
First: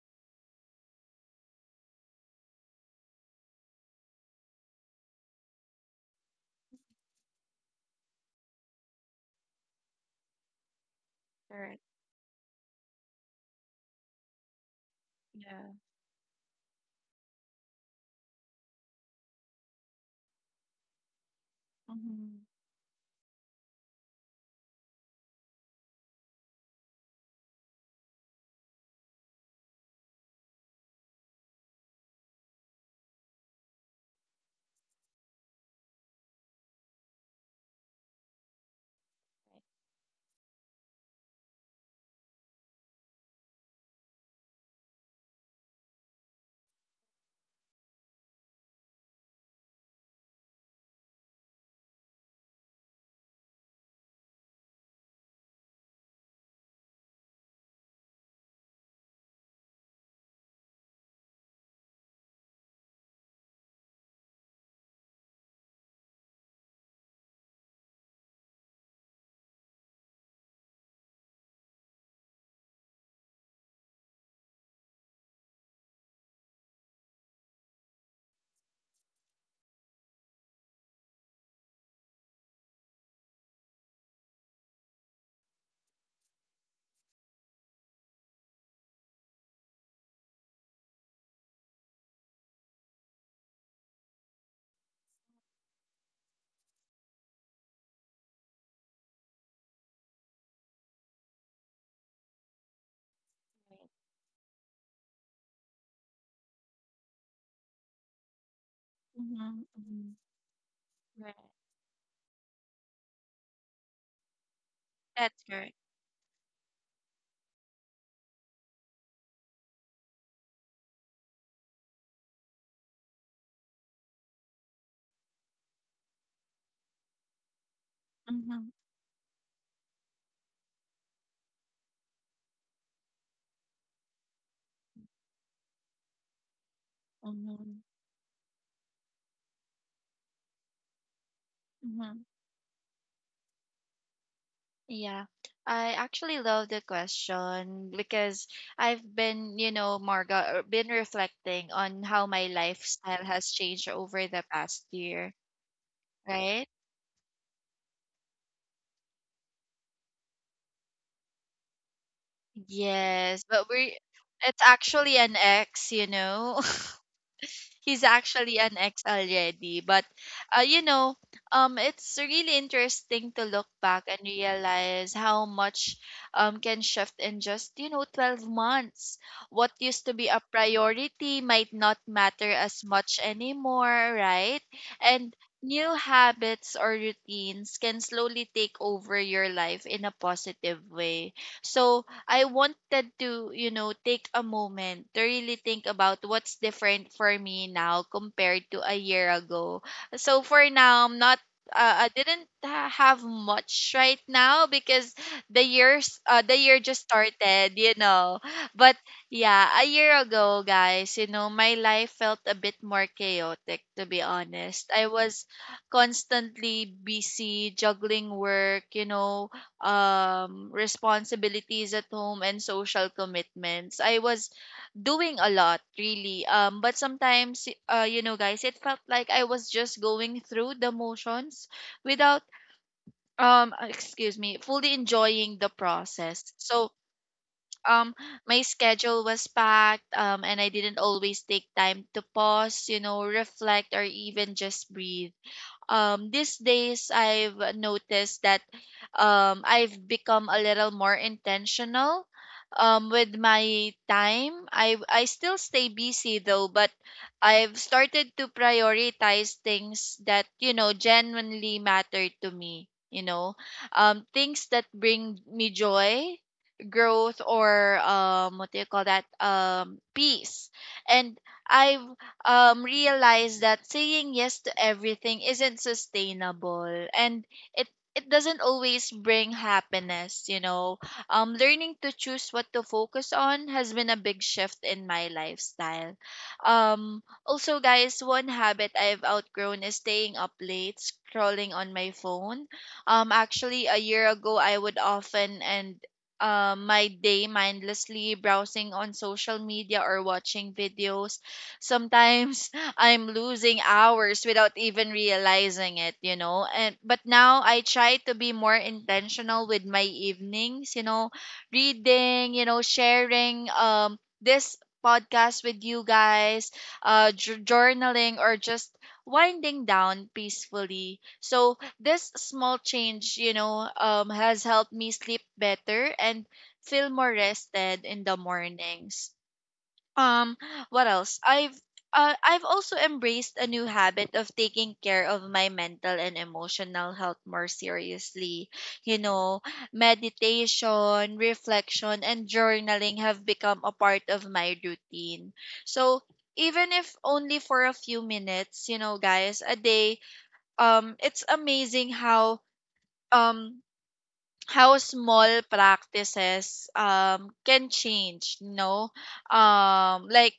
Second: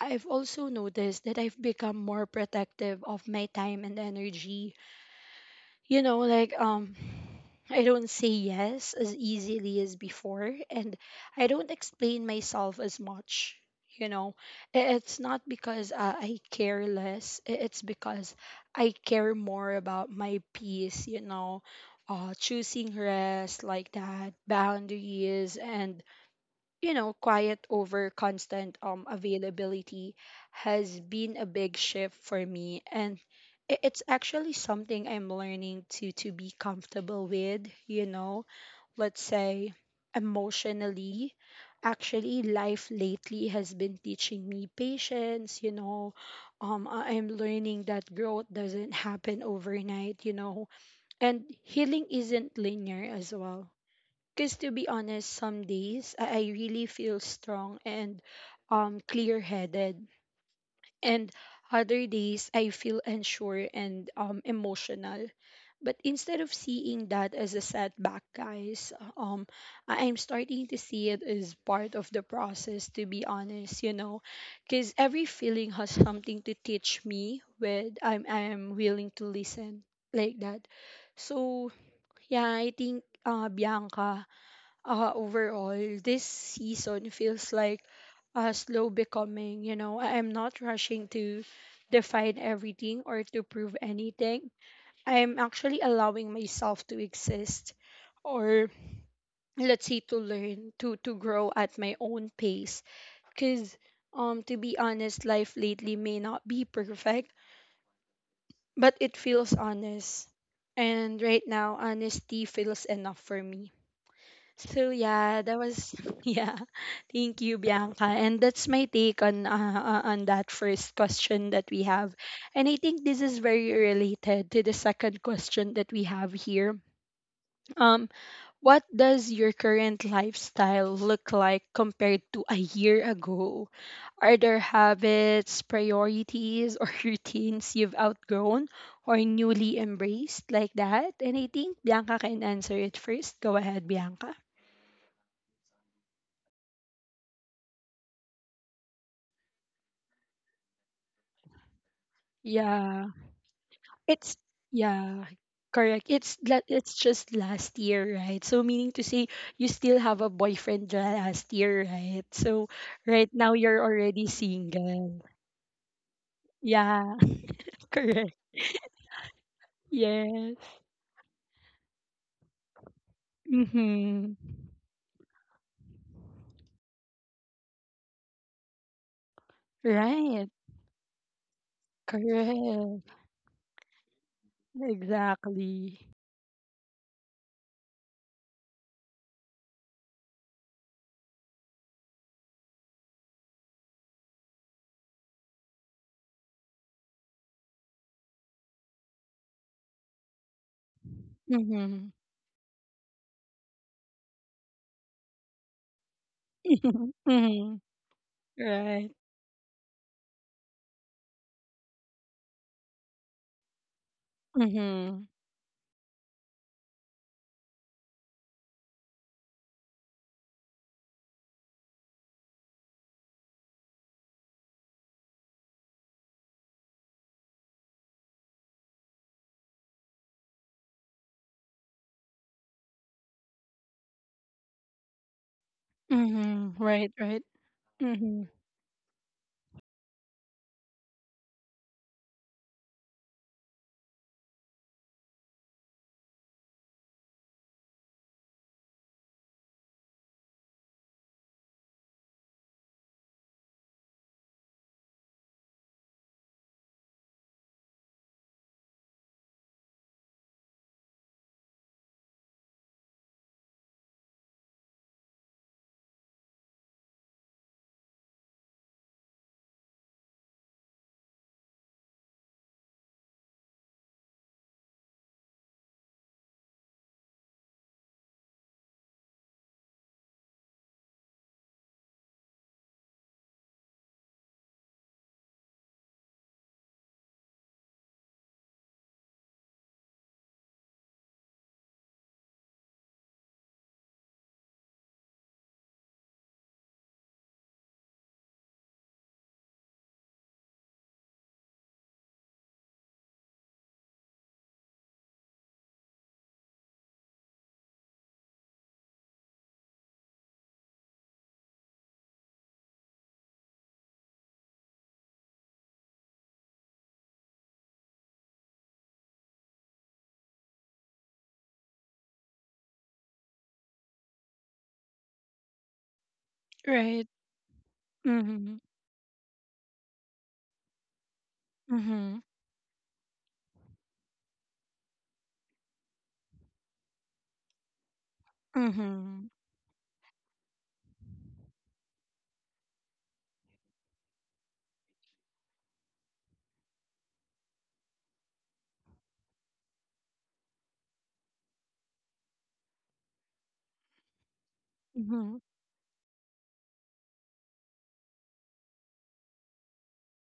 S1: I've also noticed that I've become more protective of my time and energy, you know, like I don't say yes as easily as before, and I don't
S2: Correct.
S1: explain myself as much, you know. It's not
S2: Yeah.
S1: because I care less, it's because I care more about my peace, you know.
S2: Mhm.
S1: Choosing rest like that, boundaries, and, you know, quiet over constant availability has been a big shift for me, and it's actually something I'm learning to be comfortable with, you know. Let's say emotionally, actually, life lately has been teaching me patience, you know. I'm learning that growth doesn't happen overnight, you know. And healing isn't linear as well, because to be honest, some days I really feel strong and clear headed. And other days I feel unsure and emotional. But instead of seeing that as a setback, guys, um, I'm starting to see it as part of the process, to be honest, you know. Because every feeling has something to teach me when I'm willing to listen like that. So, yeah, I think, Bianca, overall, this season feels like a slow becoming. You know, I'm not rushing to define everything or to prove anything. I'm actually allowing myself to exist, or, let's say, to learn to grow at my own pace. Because
S2: Right.
S1: to be honest, life lately may not be perfect, but it feels
S2: Mhm. Mhm.
S1: honest, and
S2: Right.
S1: right now honesty feels enough for me. So
S2: That's
S1: yeah, that
S2: correct.
S1: was yeah. Thank you, Bianca. And that's my take on that first question that we have. And I think this is very related to the second question that we have here. Um,
S2: Mhm.
S1: what does your current lifestyle look like compared to a year ago? Are there habits, priorities, or routines
S2: Mhm.
S1: you've outgrown or newly embraced like that? And I think Bianca
S2: Mhm.
S1: can answer it first. Go ahead, Bianca.
S2: Yeah. I actually love the question because I've been, you know, Marga, been reflecting on how my
S1: Yeah.
S2: lifestyle has changed over
S1: It's
S2: the past
S1: yeah,
S2: year,
S1: correct. It's
S2: right?
S1: it's just last year, right? So meaning to say you still have a boyfriend last year, right? So right
S2: Yes,
S1: now
S2: but
S1: you're
S2: we
S1: already
S2: it's actually
S1: single.
S2: an ex, you know.
S1: Yeah,
S2: He's
S1: correct.
S2: actually an ex already, but uh,
S1: Yes.
S2: you know, it's really interesting to look back and
S1: Mhm.
S2: realize how much can shift in just, you know, 12 months. What used to be a
S1: Right.
S2: priority might not matter as
S1: Correct.
S2: much anymore, right? And new
S1: Exactly.
S2: habits or routines can slowly take over your life in a positive way. So, I wanted to, you know, take a moment to really think about what's different for me now compared to a year ago. So for now, I
S1: Mhm.
S2: didn't have much right now because the year just started,
S1: mhm.
S2: you know. But
S1: Right.
S2: yeah, a year ago, guys, you know, my life felt a bit more chaotic, to be honest. I
S1: Mhm.
S2: was constantly busy juggling work, you know, responsibilities at home and social commitments. I was doing a lot, really. But sometimes, you know, guys, it felt like I was just going through the motions without, excuse me, fully enjoying the process.
S1: Mhm.
S2: So,
S1: Right, right.
S2: um,
S1: Mhm.
S2: my schedule was packed, and I didn't always take time to pause, you know, reflect, or even just breathe. These days I've noticed that I've become a little more intentional with my time. I still stay busy, though, but I've started to prioritize things that, you know, genuinely matter to me, you know. Things that bring me joy, growth, or what do you call that? Peace. And I've realize that saying yes to everything isn't sustainable, and it it doesn't always bring happiness, you know. Learning to choose what to focus on has been a big shift in my lifestyle. Also, guys, one habit I've outgrown is staying up late scrolling on my phone. Actually, a year ago I would often end my day mindlessly browsing on social media or watching videos. Sometimes I'm losing hours without even realizing it, you know. And but now I try to be more intentional with my evenings, you know, reading, you know, sharing this podcast with you guys, journaling, or just winding down peacefully. So this small change, you know, has helped me sleep better and feel more
S1: Right.
S2: rested in the
S1: Mhm.
S2: mornings. Um, what else?
S1: Mhm.
S2: I've also embraced a new habit of taking care of my mental and emotional health more seriously. You
S1: Mhm.
S2: know, meditation, reflection, and journaling have become a part of my routine. So, even if only for a few minutes, you know, guys, a day, it's amazing how um small
S1: Mhm.
S2: practices can change, you know, like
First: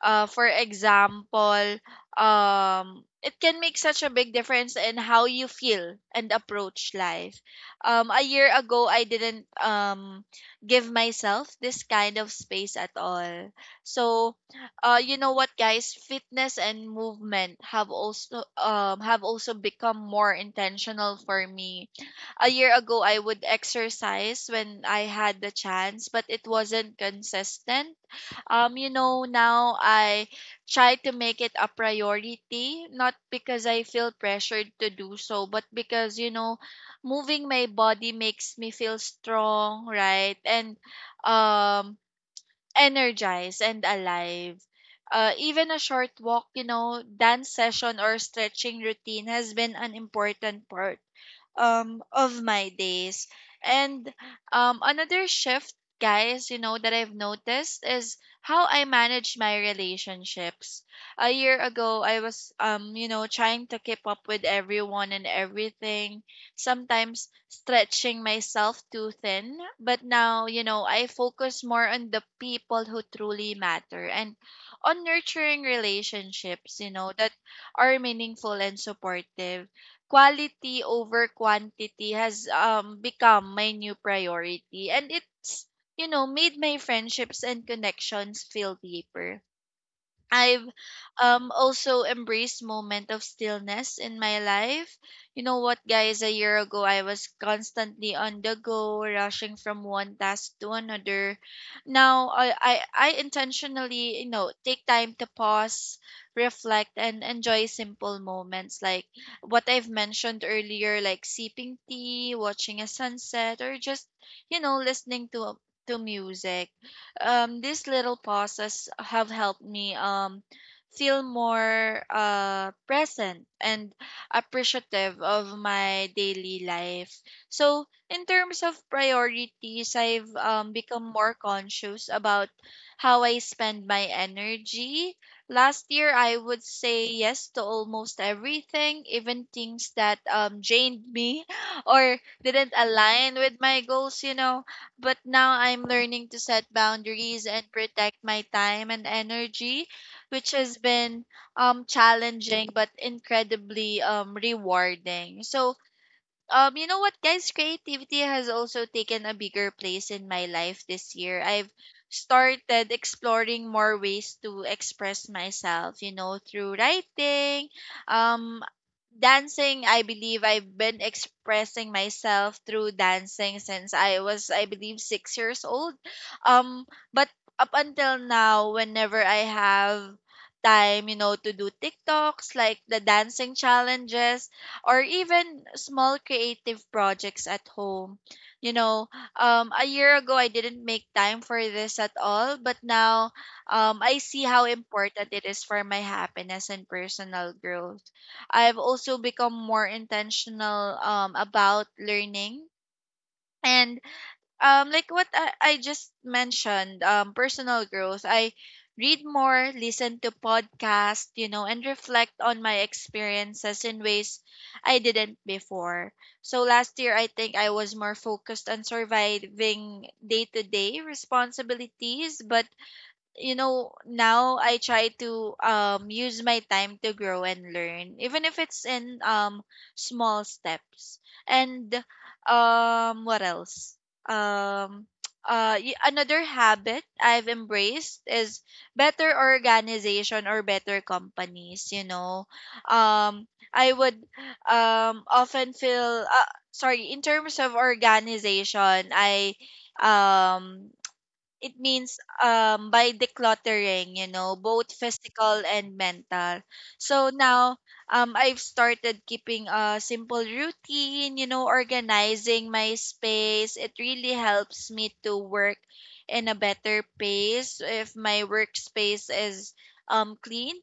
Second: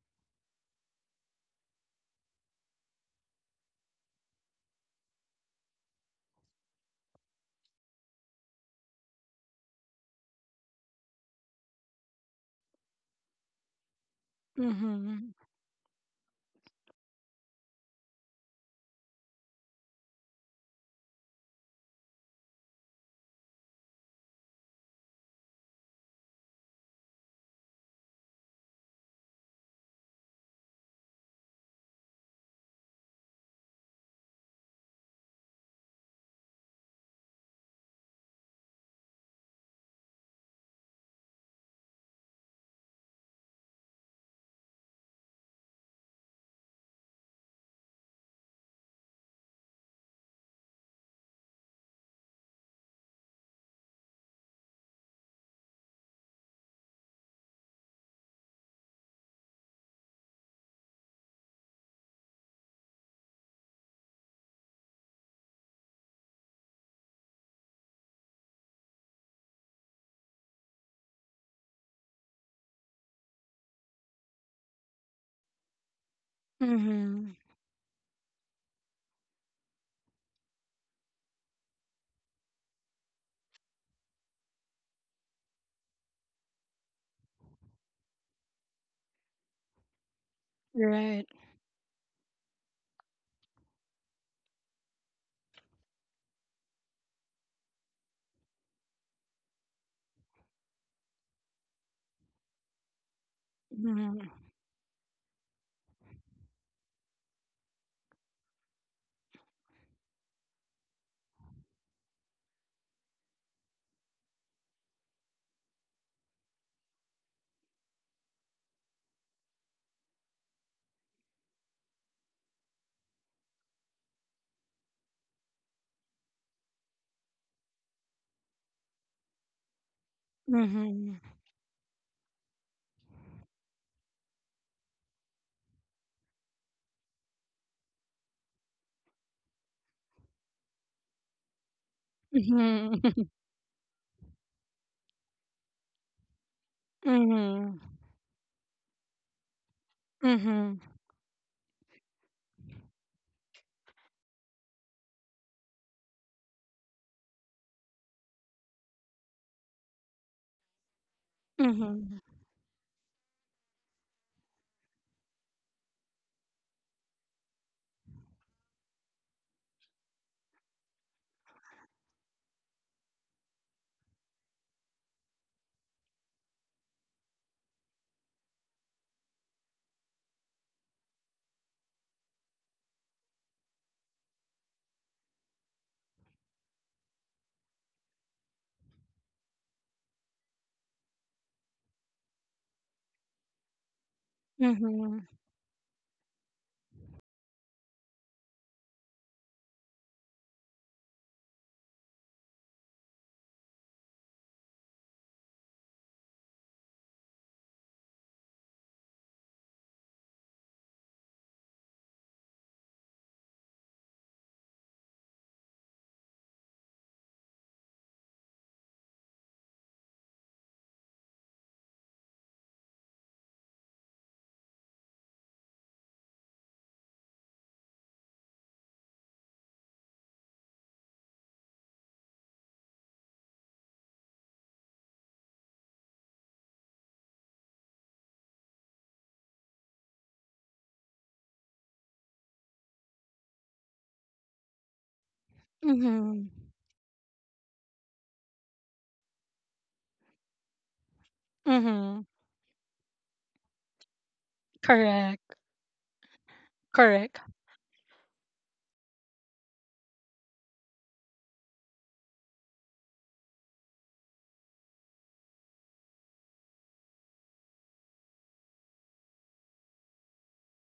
S2: for example, it can make such a big difference in how you feel and approach life. A year ago I didn't give myself this kind of space at all. So you know
S1: Mhm.
S2: what, guys, fitness and movement have also become more intentional for me. A year ago I would exercise when I had the chance, but it wasn't consistent. You know, now I try to make it a priority, not because I feel pressured to do so, but because, you know, moving my body makes me feel strong, right? And um energized and alive. Even a short walk, you know, dance session or stretching routine has been an important part of my days. And another shift, guys, you know, that I've noticed is how I manage my relationships. A year ago, I was, you know, trying to keep up with everyone and everything, sometimes stretching myself too thin, but now, you know, I focus more on the people who truly matter and on nurturing relationships, you know, that
S1: Mhm.
S2: are meaningful and supportive. Quality over quantity has, become my new priority, and it's, you know, made my friendships and connections feel deeper. I've
S1: Right.
S2: also embraced moment of stillness in my life. You know what, guys? A year ago, I was constantly on the go, rushing from one task to another. Now, I intentionally,
S1: Mhm.
S2: you know, take time to pause, reflect, and enjoy simple moments like what I've mentioned earlier, like sipping tea, watching a sunset, or just, you know, listening to music. These little pauses have helped me feel more present and appreciative of my daily life. So, in terms of priorities, I've become
S1: Mhm.
S2: more conscious about how I spend my energy. Last year, I would say yes to almost everything, even things that drained me or didn't
S1: Mhm.
S2: align with my goals, you know, but now I'm learning to set boundaries and
S1: Mhm.
S2: protect my time and energy, which has
S1: Mhm.
S2: been challenging but incredibly rewarding. So, you know what, guys, creativity has also taken a bigger place in my life this year. I've
S1: Mhm.
S2: started exploring more ways to express myself, you know, through writing, um dancing. I believe I've been expressing myself through dancing since I was, I believe, 6 years old. um but up until now, whenever I have time, you know, to do TikToks, like the dancing challenges, or even small creative projects at home. You know, a year ago I didn't make time for this at all, but now I see how
S1: Mhm.
S2: important it is for my happiness and personal growth. I've also become more intentional about learning, and like what I just mentioned, personal growth, I read more, listen to podcasts, you know, and reflect on my experiences in ways I didn't before. So last year I think I was more focused on surviving day-to-day responsibilities, but, you know, now I try to use my time to grow and learn, even if it's in small steps. And what else? Um y- Another habit I've embraced is better organization, or better companies, you know. um I would often feel
S1: Mhm.
S2: sorry, in terms of organization, I um it means
S1: Mhm.
S2: by decluttering, you know, both
S1: Correct.
S2: physical and mental. So
S1: Correct.
S2: now I've started keeping a simple routine, you know, organizing my space. It really helps me to work in a better pace if my workspace is clean,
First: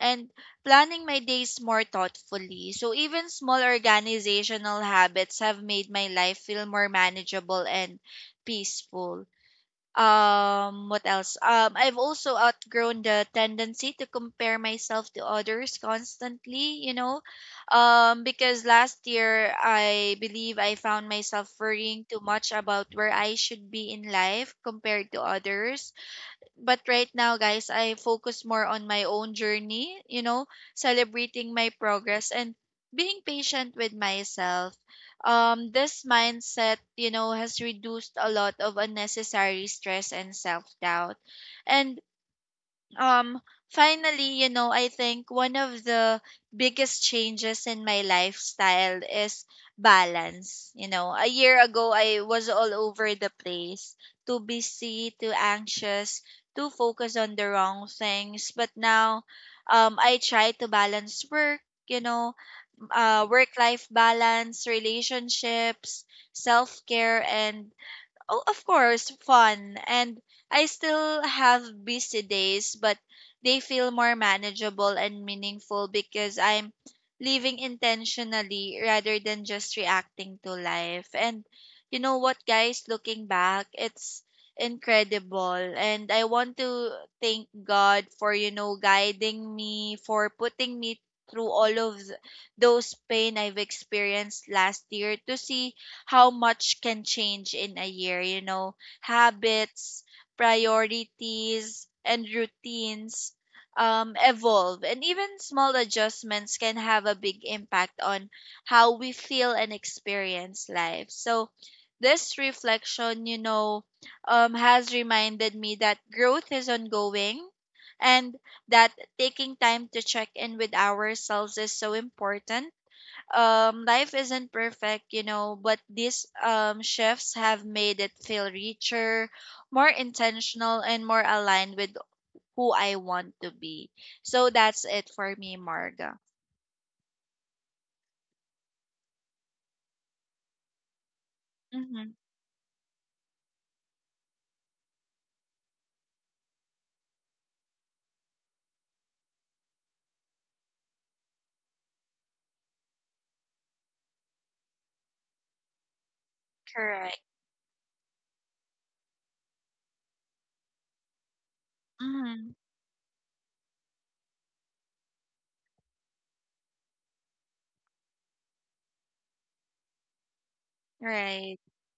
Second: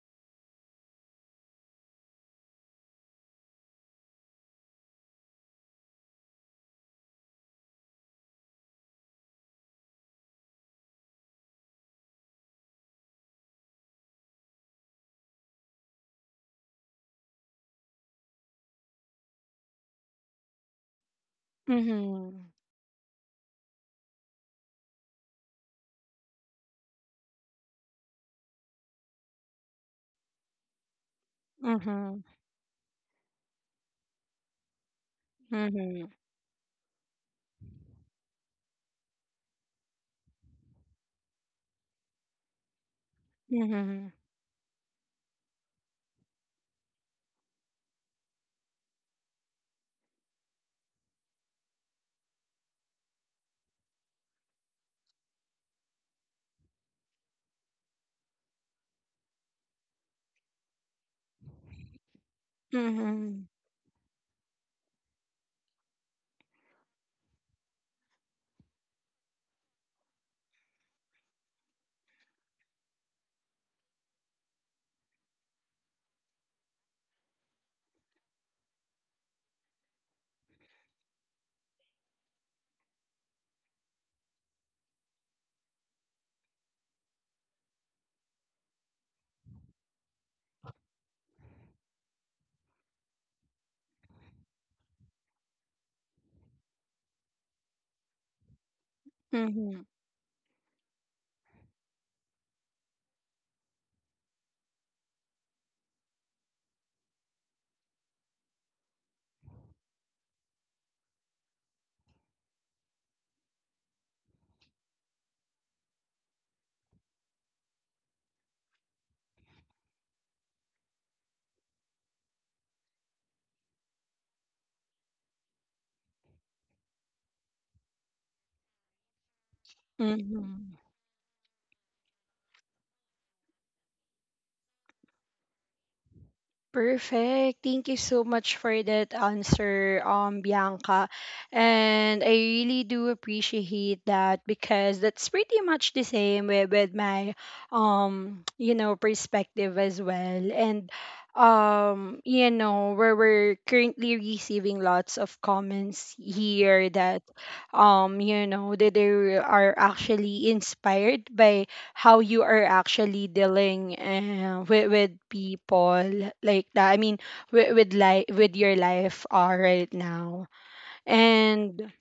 S2: and planning my days more thoughtfully. So even small organizational habits have made my life feel more manageable and peaceful. What else? I've also outgrown the tendency to compare myself to others constantly, you know. Because last year I believe I found myself worrying too
S1: Mhm.
S2: much about where I should be in life compared to others, but right now, guys, I focus more on my own journey, you know, celebrating my
S1: Mhm.
S2: progress and being patient with myself. This
S1: Mhm.
S2: mindset, you know, has reduced a lot of unnecessary stress and self doubt. And um,
S1: Mhm.
S2: finally, you know, I think one of the biggest changes in my lifestyle is balance. You know, a year ago, I was all over the place, too busy, too anxious, too focused on the wrong things. But now, I try to balance work, you know,
S1: Mhm.
S2: work life balance, relationships, self care, and, oh, of course, fun. And I still have busy days, but they feel more manageable and meaningful because I'm living intentionally rather than just reacting to life. And you know what, guys, looking back, it's incredible. And I want to thank God for, you know, guiding me, for putting me through all of those pain I've experienced last year, to see how much can change in a year, you know,
S1: Mhm.
S2: habits, priorities, and routines evolve. And even small adjustments can have a big impact on how we feel and experience life. So, this reflection, you know, has reminded me that growth is ongoing, and that taking time to check in with ourselves is so important. Life isn't perfect, you know, but these shifts have made it feel richer, more
S1: Mhm.
S2: intentional, and more aligned with who I want to be. So that's it for me, Marga.
S1: Perfect. Thank you so much for that answer, Bianca.
S2: Mm-hmm.
S1: And I really do appreciate that because that's pretty much the same with my you know, perspective as well. And you know, where we're currently receiving lots of comments here
S2: Correct.
S1: that you know, that they are actually inspired by how you
S2: Mm-hmm.
S1: are actually dealing with people like that. I mean, with your life right now.
S2: Right.
S1: And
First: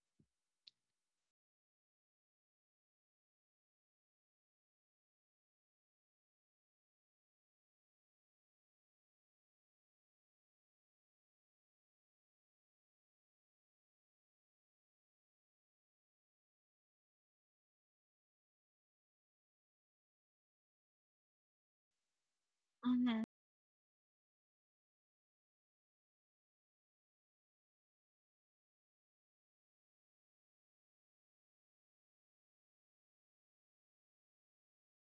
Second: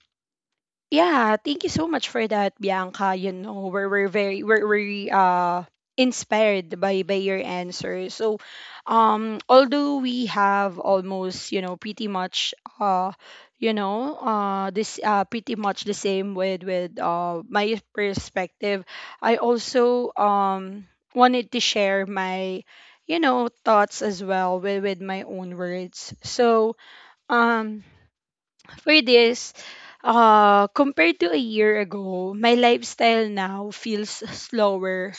S1: yeah, thank you so much for that, Bianca. You know, we're very inspired by your answer. So, although we have almost, you know, pretty much you know this pretty much the same with my perspective, I also wanted to share my, you
S2: Mm-hmm.
S1: know, thoughts as well with my own words. So um. For this, compared to a year ago, my lifestyle now feels slower,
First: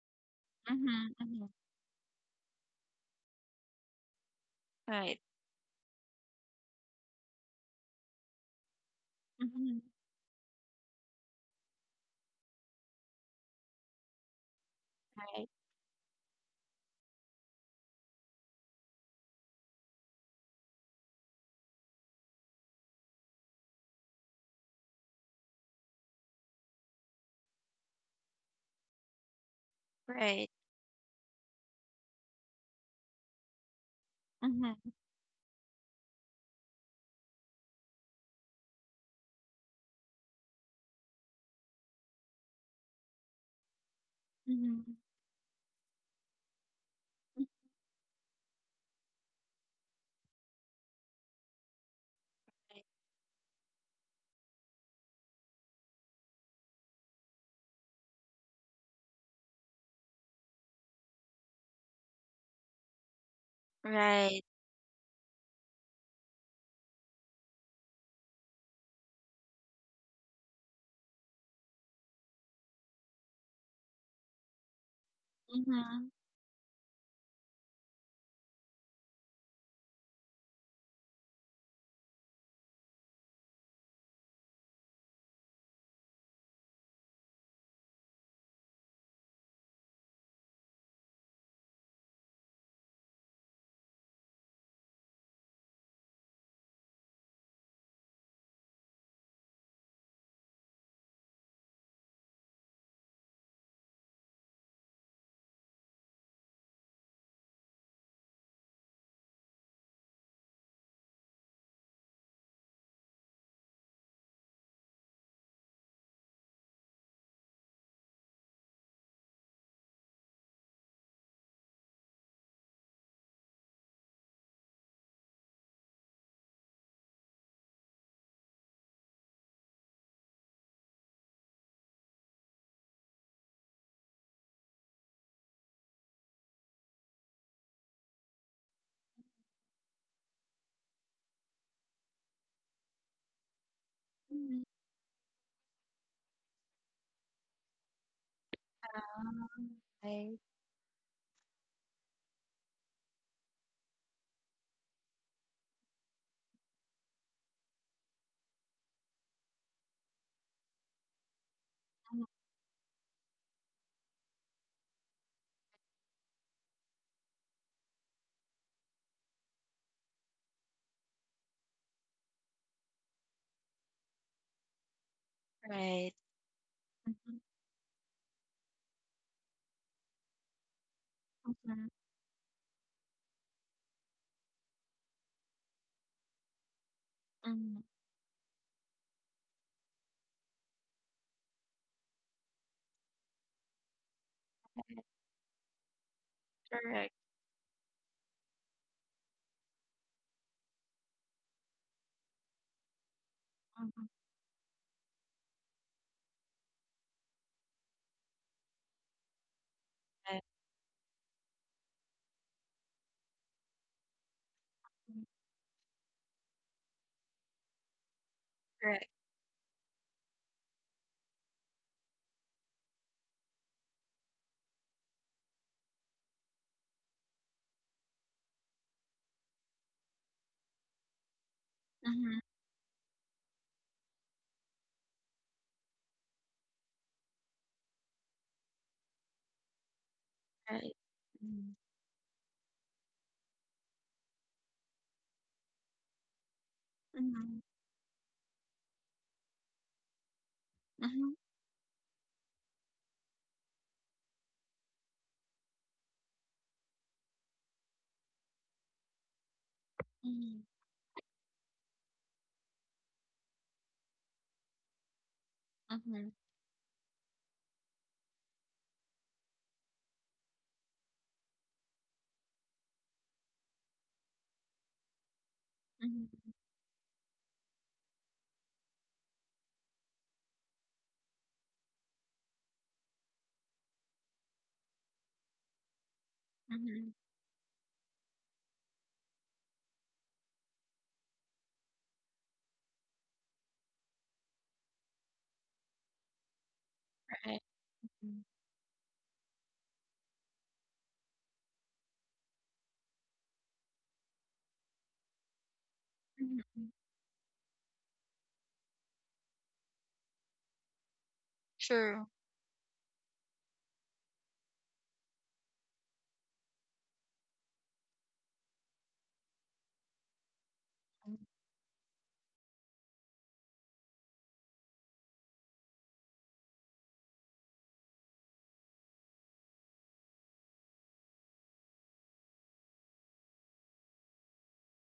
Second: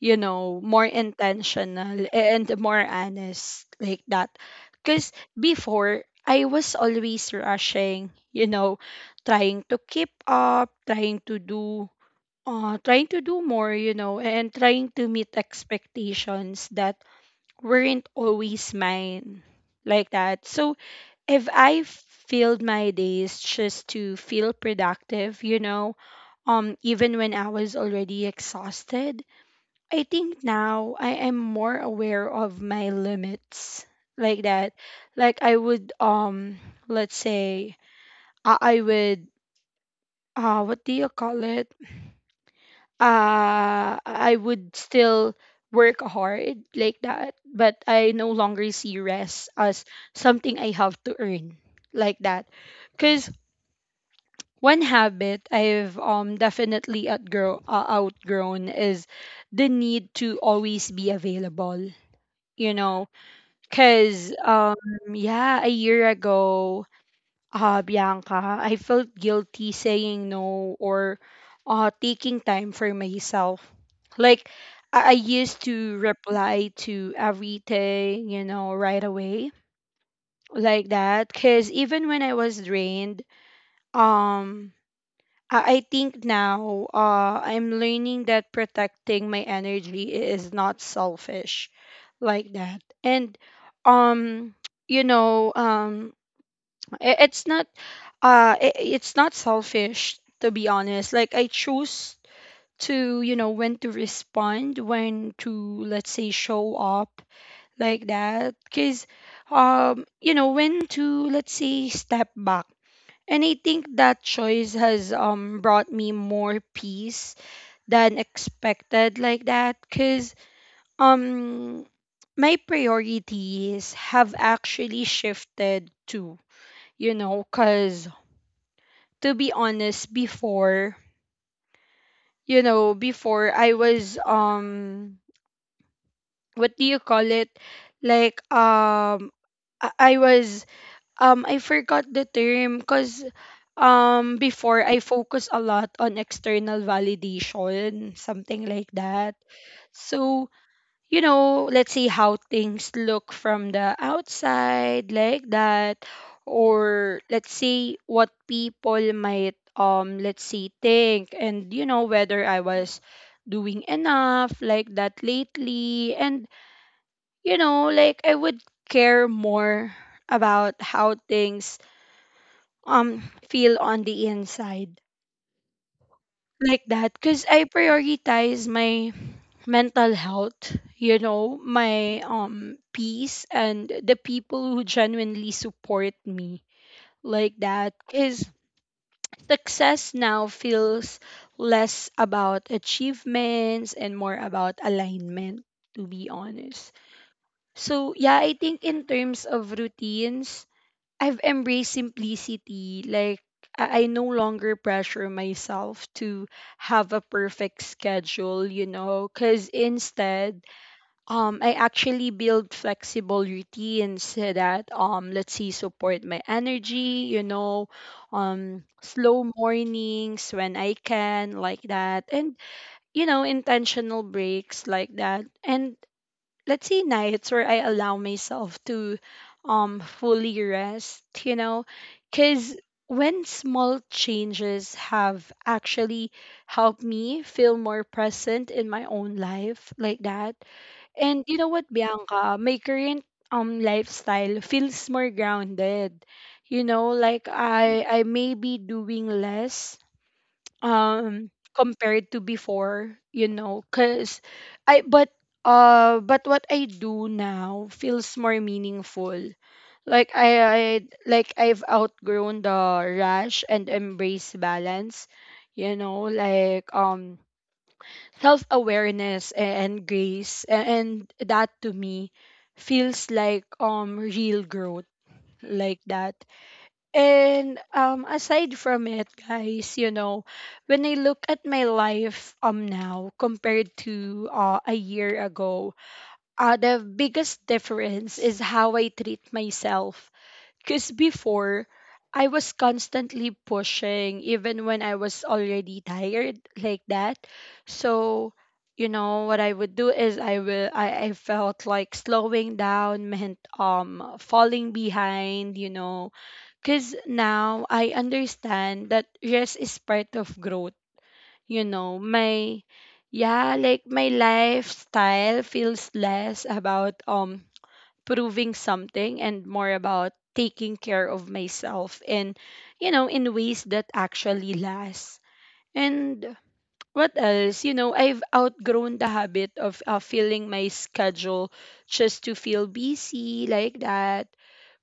S1: you know, more
S2: Mm-hmm. Mm-hmm.
S1: intentional and more honest like that. Because
S2: Right.
S1: before, I was always rushing, you know, trying
S2: Mm-hmm.
S1: to keep up, trying to do, trying to do more, you know, and trying to meet
S2: Right.
S1: expectations that weren't always mine like that. So if I filled my days just to feel productive, you know, even when I was already exhausted, I think
S2: Right.
S1: now I am more aware of my limits like that.
S2: Mm-hmm.
S1: Like I would, let's say, I, I would, what do you call it? I would
S2: Mm-hmm.
S1: still work hard like that, but I no longer see rest as something I have to earn like that. Because. One habit I've definitely outgrown is the need to always be available. You know, cause
S2: Right.
S1: yeah, a year ago, Bianca, I felt guilty saying no or taking time for myself. Like I used to
S2: Mm-hmm.
S1: reply to everything, you know, right away like that. Cause even when I was drained, um I think now, I'm learning that protecting my energy is not selfish like that. And um you know, it's not I it's not selfish, to be honest. Like I choose to, you know, when to respond, when to, let's say, show up like that. Cuz you know, when to, let's say, step back. And I think that choice has brought me more peace than expected like that. Cuz um my priorities have actually shifted too, you know, cuz to be honest, before, you know, before I was what do you call it? Like I was I forgot the term, because
S2: Mm-hmm.
S1: before I focus a lot on external validation, something like that.
S2: Right.
S1: So, you know, let's see how things look from the outside like that, or let's see what people might let's see think, and you know
S2: Mhm.
S1: whether I was doing enough like that lately. And you know, like I would care more about how things um feel on the inside
S2: Right.
S1: like that.
S2: Mhm.
S1: Because I prioritize my mental health, you know,
S2: Mhm.
S1: my peace, and the people who genuinely support me like
S2: Mhm.
S1: that. Because success now feels less about achievements and more about alignment, to be honest.
S2: Correct.
S1: So yeah, I think in terms of routines, I've embraced simplicity. Like, I
S2: Mhm,
S1: no longer pressure myself to have a perfect schedule, you know, because
S2: right.
S1: instead, I actually build flexible routines so that,
S2: Mhm,
S1: let's see, support my energy, you know,
S2: correct.
S1: slow mornings when I can, like that, and, you know, intentional breaks like that. And let's say nights where I allow myself to fully rest, you know,
S2: Mhm,
S1: cuz when small changes have actually helped me feel more present in my own life like that.
S2: right.
S1: And you know
S2: Mhm.
S1: what, Bianca, my current lifestyle feels more grounded. You know, like
S2: Mhm,
S1: I may be doing less
S2: mhm,
S1: compared to before, you know, because I but what I do now feels more meaningful like
S2: mhm,
S1: I've outgrown the rush and embrace balance, you
S2: mhm,
S1: know, like self-awareness and grace, and that to me feels like real growth like
S2: mhm,
S1: that. And aside from it, guys, you know, when I look at my life now compared to a year ago, the
S2: mhm,
S1: biggest difference is how I treat myself. Because before, I was constantly pushing, even when I was already tired like that.
S2: right. Mhm,
S1: So, you know, what I would do is I felt like slowing down meant falling behind, you know,
S2: mhm, mhm.
S1: because now I understand that rest is part of growth. You know,
S2: True.
S1: yeah, like my lifestyle feels less about proving something and more about taking care
S2: Mhm,
S1: of myself and, you know, in ways that actually last. And what else? You know, I've outgrown the habit of filling my schedule just to feel busy like that.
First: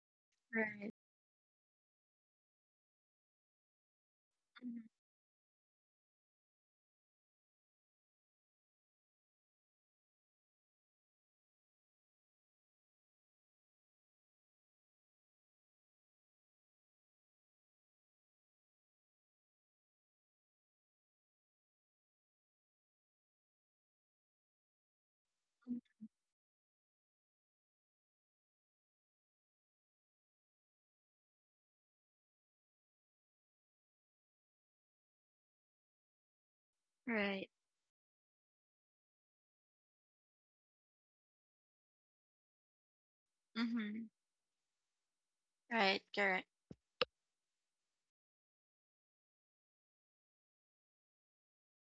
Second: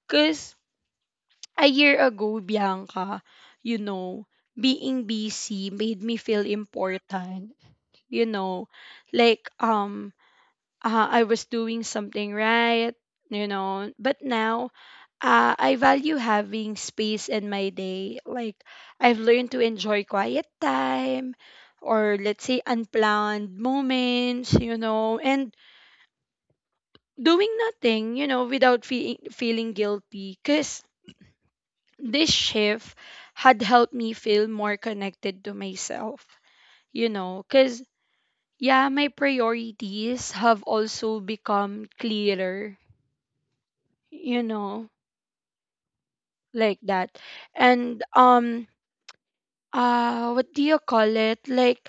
S1: Because
S2: right.
S1: a year ago, Bianca, you know,
S2: Mhm,
S1: being busy made me feel important. You know, like um I was doing something right, you know, but now I value having space in my day. Like I've learned to enjoy quiet time or let's say unplanned moments, you know, and
S2: mhm,
S1: doing nothing, you know, without feeling guilty, cuz this shift had helped me feel more connected to myself, you know,
S2: right.
S1: because yeah, my priorities have also become clearer,
S2: Mhm,
S1: you know,
S2: right. Correct.
S1: like that. And what do you call it? Like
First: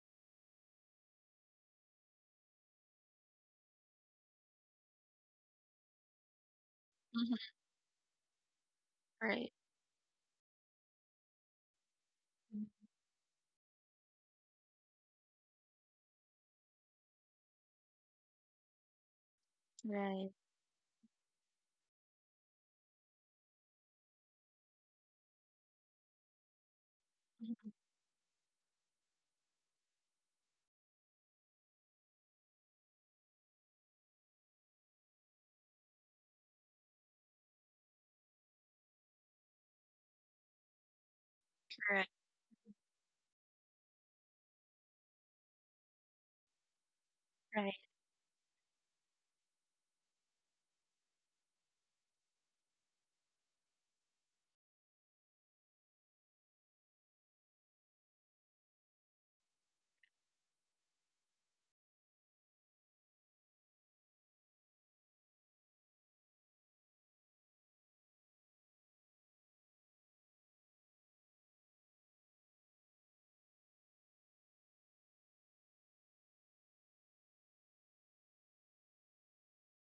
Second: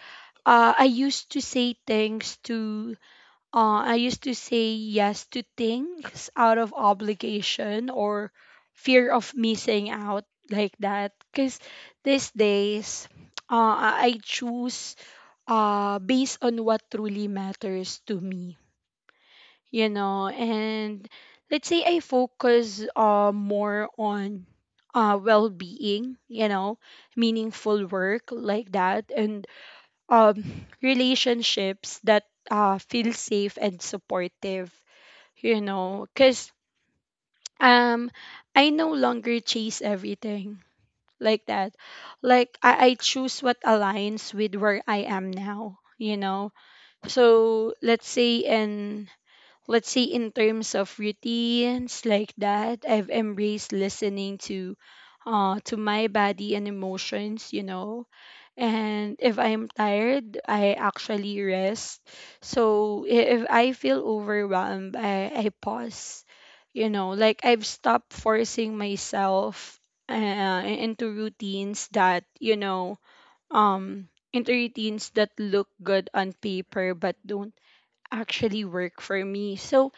S1: uh I used to say things to I used to say yes to things out of
S2: Mhm,
S1: obligation or fear of
S2: right.
S1: missing out like that. Because these
S2: Mhm,
S1: days, I choose based on what truly matters to me, you
S2: right.
S1: know. And let's say I focus more on well being, you know,
S2: Mhm,
S1: meaningful work like that, and um, relationships that feel safe and supportive, you know, because um I no longer chase everything like that.
S2: correct.
S1: Like I choose what aligns with where I am now, you know. So
S2: Right.
S1: let's say in terms of routines like that, I've embraced listening to to my body and emotions, you know. And if I'm tired I actually rest, so if I feel overwhelmed, I pause, you know. Like I've stopped forcing myself uh, into routines that you know um into routines that look good on paper but don't actually work for me. So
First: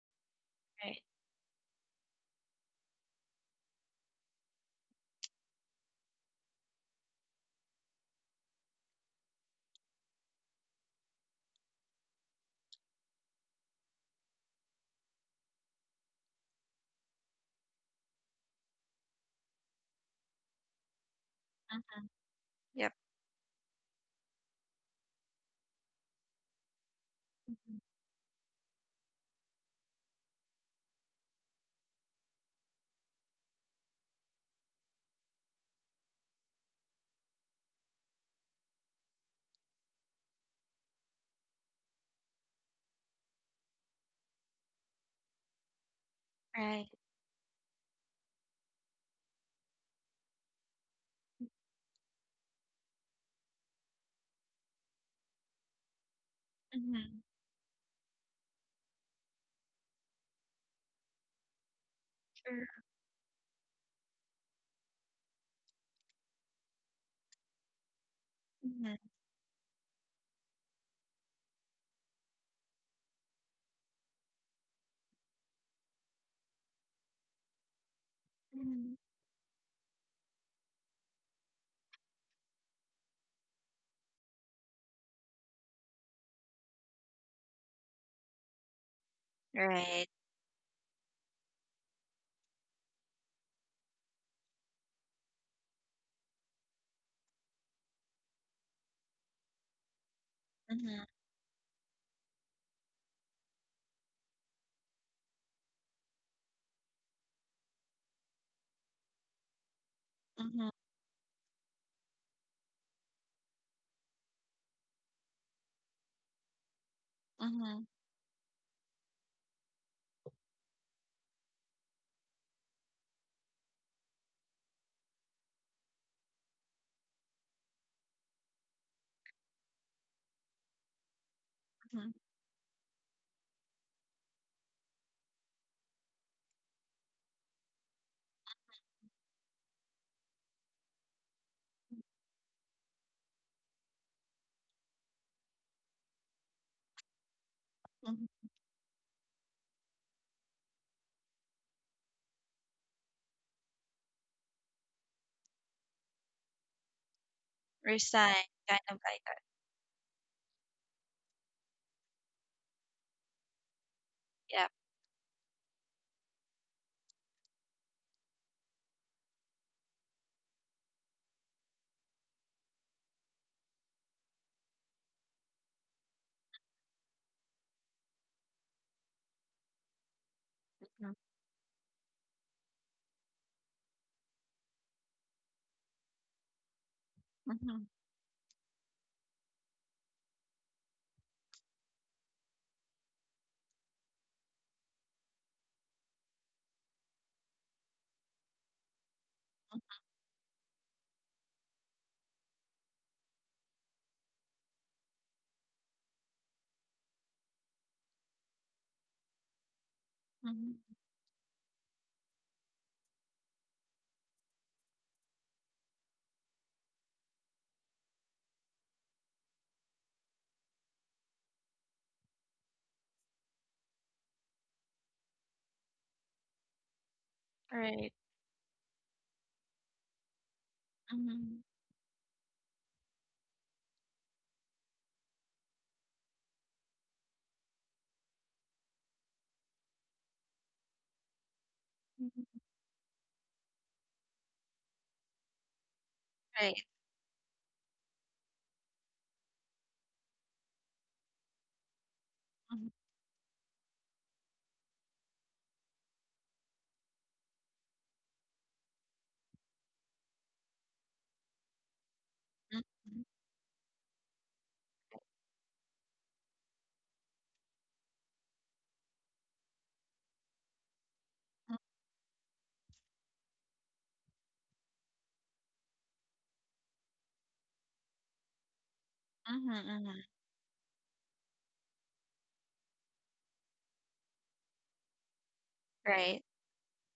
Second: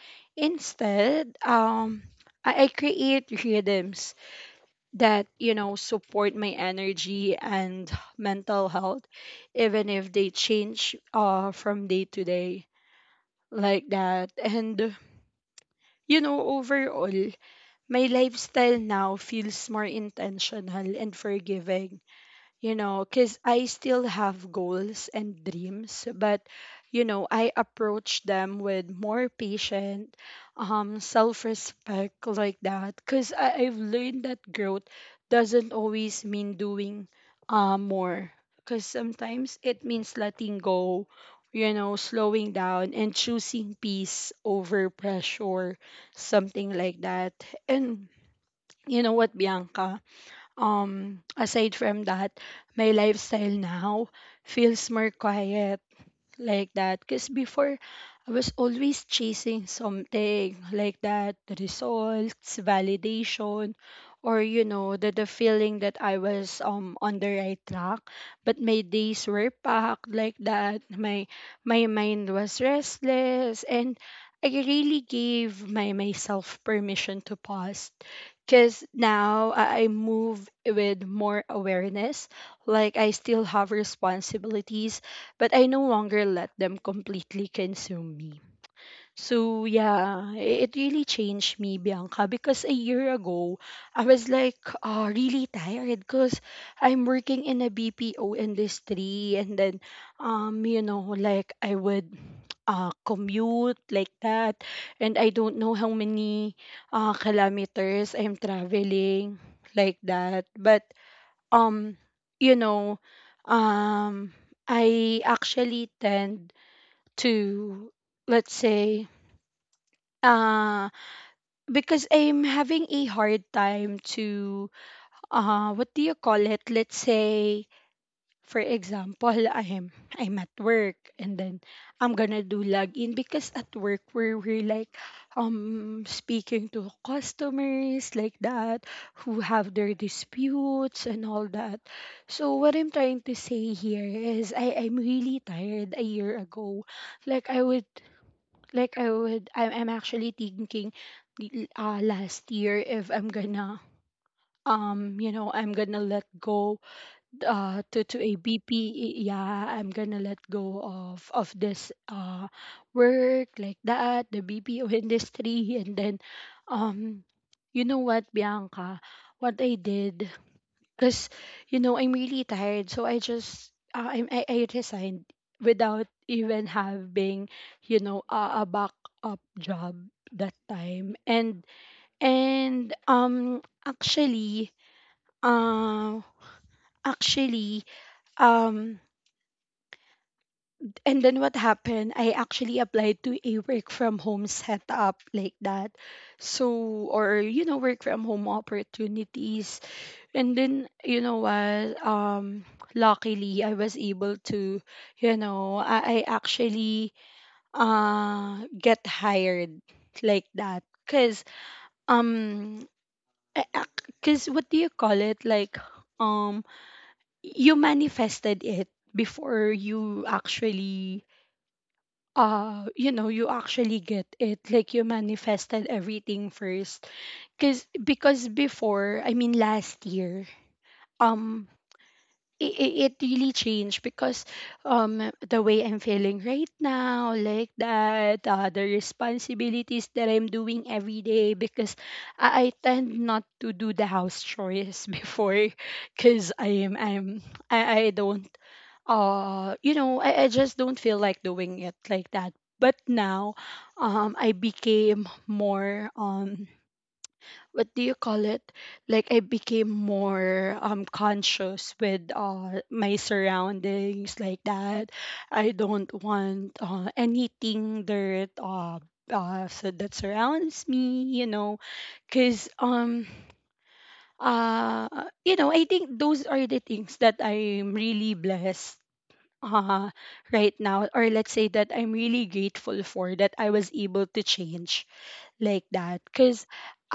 S2: Right.
S1: instead, I create rhythms that, you know, support my energy and mental health, even if they change from day to day like that. And, you know, overall, my lifestyle now feels more intentional and forgiving,
S2: Mhm,
S1: you
S2: yep.
S1: know, because I still have goals and dreams, but you know, I
S2: Mhm,
S1: approach them with more patient, self-respect like that, because I've learned that growth doesn't always mean doing more, because sometimes it means letting go, you know, slowing down and choosing peace over pressure, something
S2: right.
S1: like that. And you know what, Bianca? Aside from that, my lifestyle now feels more quiet like that,
S2: Mhm,
S1: because before I was always chasing something like that, the results,
S2: sure.
S1: validation, or you know, the feeling that I was on the right track, but my
S2: Mhm,
S1: days were packed like that, my mind was restless and I really gave my myself permission to pause, because
S2: mhm,
S1: now I move with more awareness. Like I still have responsibilities but I no longer let them completely consume me. So
S2: right.
S1: yeah, it really changed me, Bianca, because a year ago, I was like really tired because I'm working in a BPO industry, and then you
S2: Mhm,
S1: know, like I would commute like that, and I don't know how many kilometers I'm traveling like that.
S2: mhm,
S1: But um you know um I actually tend
S2: mhm,
S1: to, let's say, uh because I'm having a hard time to what do you call it, let's say, for example, I'm at work and then
S2: mhm,
S1: I'm gonna do login, because at work we're like speaking to customers like that who have their disputes and all that. So what I'm trying to say here is I'm really tired a year ago. Like I would
S2: mhm.
S1: like I would I'm actually thinking last year if I'm gonna you know, I'm gonna let go to
S2: Resign,
S1: a
S2: kind of like
S1: BP,
S2: that.
S1: yeah, I'm gonna let go of this work like that, the
S2: Yep.
S1: BPO industry, and then, um, you know what, Bianca, what I did, cause you know I'm really tired, so I just I resigned without even having, you know, a backup job that
S2: Mhm.
S1: time, and actually uh
S2: Mhm.
S1: actually um and then what happened? I actually applied to a work from home setup like that. So, or, you know, work from home opportunities. And then, you know what? Luckily, I was able to, you know, I actually get hired like
S2: Mhm.
S1: that. Um, because what do you call it? Like, um, you manifested it before you actually you know, you actually get it, like you manifested everything first, because
S2: Right.
S1: before, I mean last year,
S2: Mhm.
S1: um it it really changed because the way I'm feeling right now like that, the responsibilities that I'm doing every day, because
S2: Mhm.
S1: I tend not to do the house chores before because
S2: Right.
S1: I don't you know, I just don't feel like doing it like that,
S2: Mhm.
S1: but now I became more what do you call it like I became more conscious with
S2: Mhm.
S1: my surroundings like that. I don't want anything dirt so that surrounds me, you
S2: Mhm.
S1: know. Because uh you know, I think those are the things that I'm really blessed
S2: Mhm.
S1: uh
S2: Mhm.
S1: right now, or let's say that I'm really grateful for, that I was able to change like that,
S2: Right.
S1: because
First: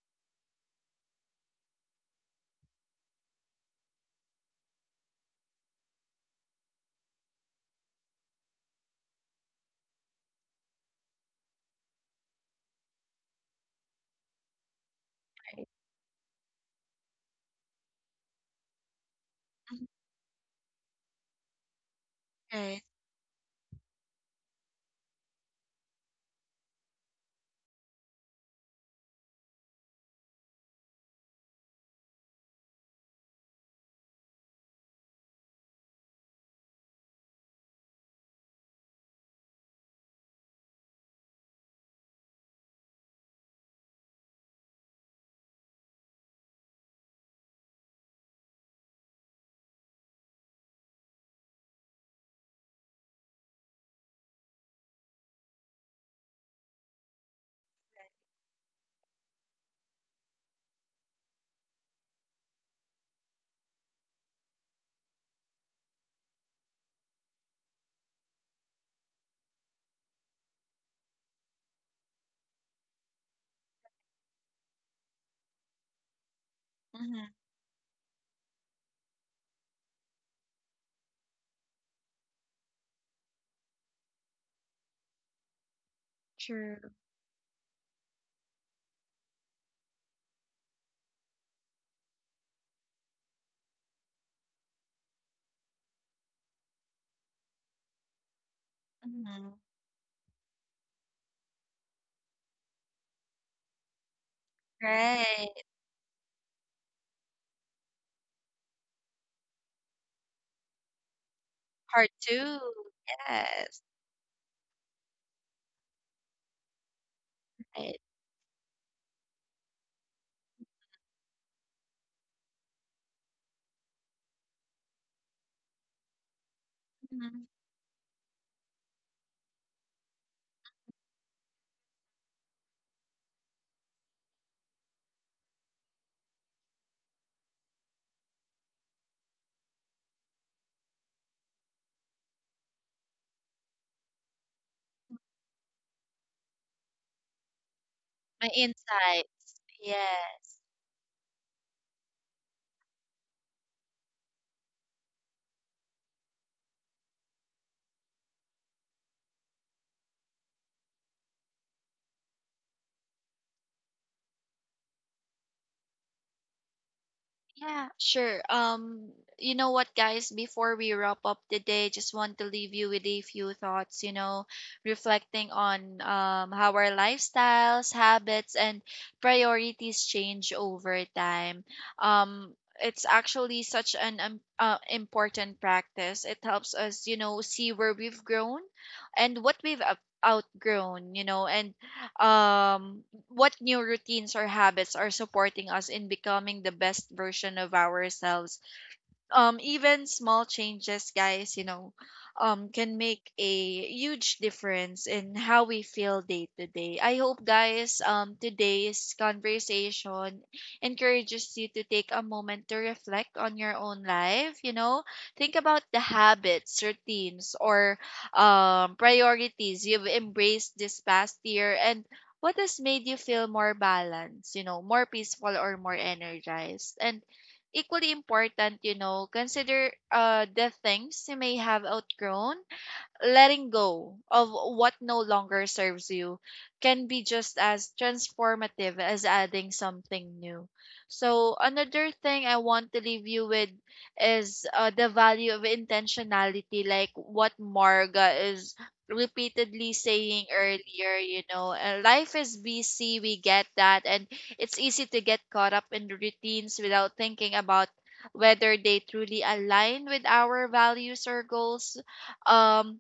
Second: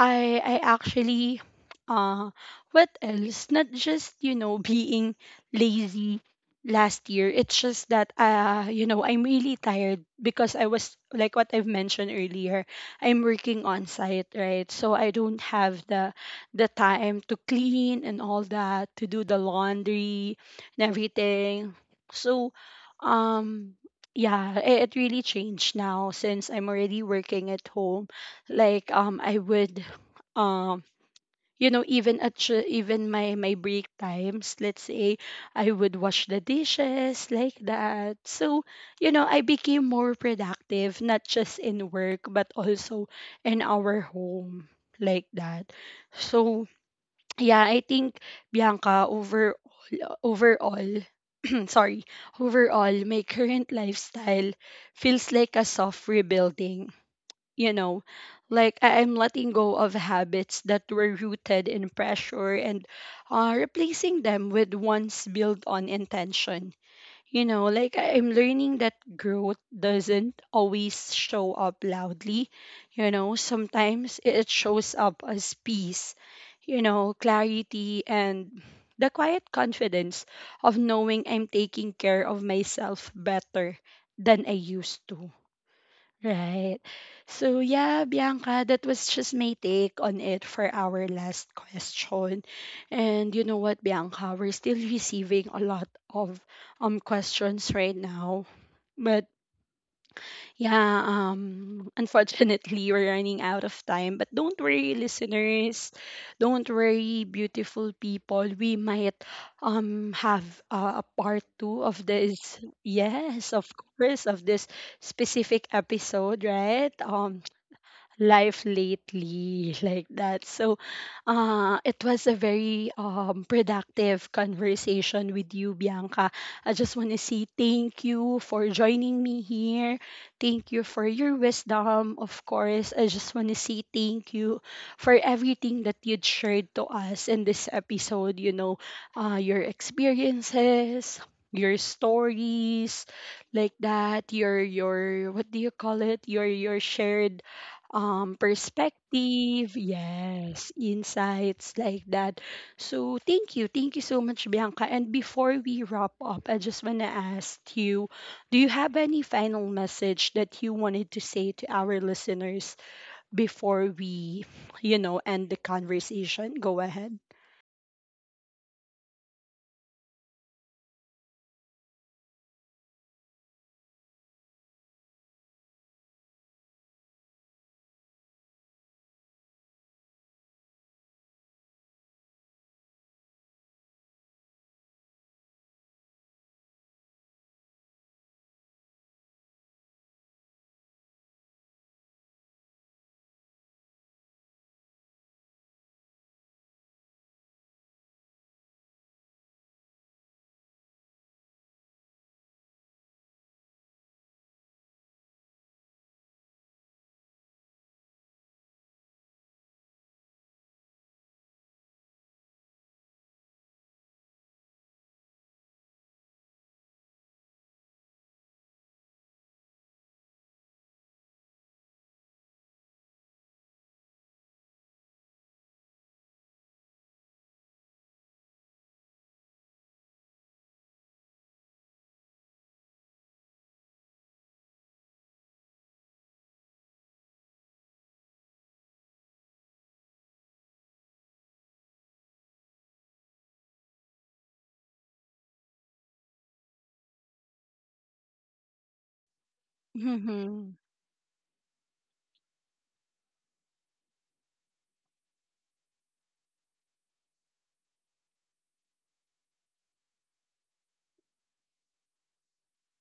S1: I actually uh what else? Not just, you know, being lazy last year. It's just that you know, I'm really tired because I was like what I've mentioned earlier, I'm working on site, right? So I don't
S2: Right.
S1: have the time to clean and all that, to do the
S2: Mhm.
S1: laundry and everything. So
S2: Right.
S1: um yeah, it really changed now since I'm already working at home, like I would um you know, even at even my my break times, let's say I would wash the dishes like that, so you know, I became more productive not just in work but also in our home like that. So yeah, I think, Bianca, overall, sorry, overall my current lifestyle feels like a soft rebuilding, you know. Like I'm letting go of habits that were rooted in pressure and replacing them with ones built on intention, you know. Like I'm learning that growth doesn't always show up loudly, you know, sometimes it shows up as peace, you know,
S2: Mhm.
S1: clarity, and the quiet confidence of knowing I'm taking care of myself better than I used to. Right.
S2: True.
S1: So yeah, Bianca, that was just my take on it for our last question. And you know what, Bianca, we're still receiving a lot of questions right now. But
S2: Mhm.
S1: yeah, unfortunately, we're running out of time. But don't worry,
S2: Right.
S1: listeners. Don't worry, beautiful people. We might have a part 2 of
S2: Part
S1: this.
S2: two.
S1: Yes, of
S2: Yes.
S1: course, of this specific episode, right?
S2: Right.
S1: Life lately like that. So it was a very productive conversation with you, Bianca. I just want to
S2: Mhm.
S1: say thank you for joining me here, thank you for your wisdom, of course. I just want to say thank you for everything that you'd shared to us in this episode, you know, your experiences, your stories like that, your what do you call it your shared
S2: My insights.
S1: perspective,
S2: Yes.
S1: yes, insights like that. So thank you, thank you so much, Bianca. And before we wrap up, I just want to ask you, do you have any final message that you wanted to say to our listeners before we, you know, end the conversation? Go ahead.
S2: Yeah, sure. You know what, guys? Before we wrap up the day, just want to leave you with a few thoughts. You know, reflecting on how our lifestyles, habits, and priorities change over time. Um, it's actually such an important practice. It helps us, you know, see where we've grown and what we've outgrown, you know. And um, what new routines or habits are supporting us in becoming the best version of ourselves. Even small changes, guys, you know, can make a huge difference in how we feel day to day. I hope, guys, today's conversation encourages you to take a moment to reflect on your own life, you know, think about the habits, routines, or priorities you've embraced this past year, and what has made you feel more balanced, you know, more peaceful or more energized. And equally important, you know, consider the things you may have outgrown. Letting go of what no longer serves you can be just as transformative as adding something new. So, another thing I want to leave you with is the value of intentionality, like what Marga is repeatedly saying
S1: Mm-hmm.
S2: earlier, you know. Life is busy, we get that, and it's easy to get caught up in the routines without thinking about whether they truly align with our values or goals. um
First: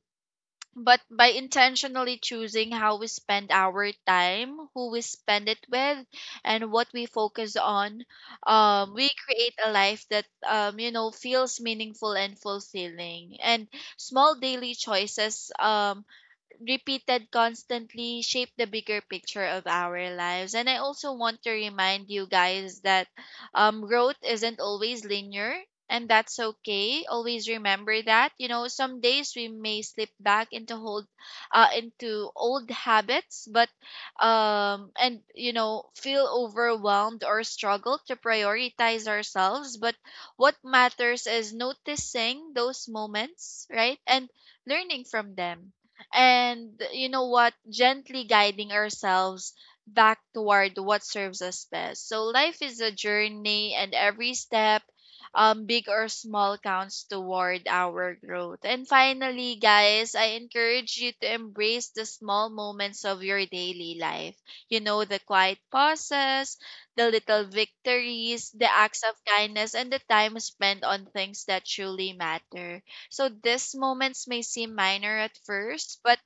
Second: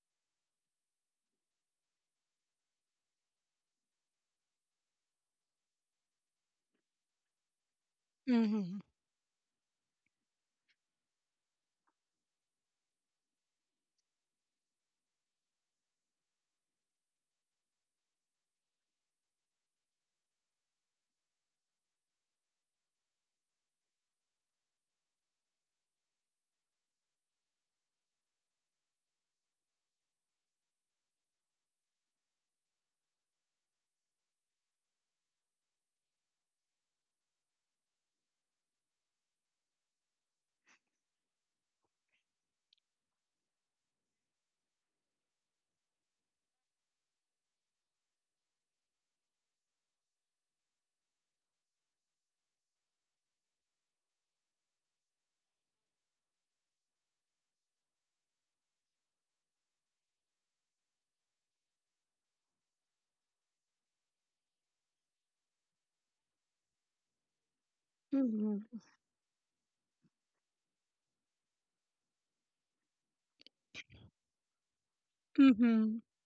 S2: but by intentionally choosing how we spend our time, who we spend it with, and what we focus on,
S1: Mm-hmm.
S2: we create a life that, you know, feels meaningful and fulfilling. And small daily choices, repeated constantly, shape the bigger picture of our lives. And I also want to remind you guys that growth isn't always linear, and that's okay. Always remember that. You know, some days we may slip back into hold, into old habits, but and you know, feel overwhelmed or struggle to prioritize ourselves. But what matters is noticing those moments, right, and learning from them, and you know what, gently guiding ourselves back toward what serves us best. So life is a journey, and every step, big or small, counts toward our growth. And finally, guys, I encourage you to embrace the small moments of your daily life, you know, the quiet pauses, the little victories, the
S1: Mm-hmm.
S2: acts of kindness, and the time spent on things that truly matter. So these moments may seem minor at
S1: Mm-hmm.
S2: first, but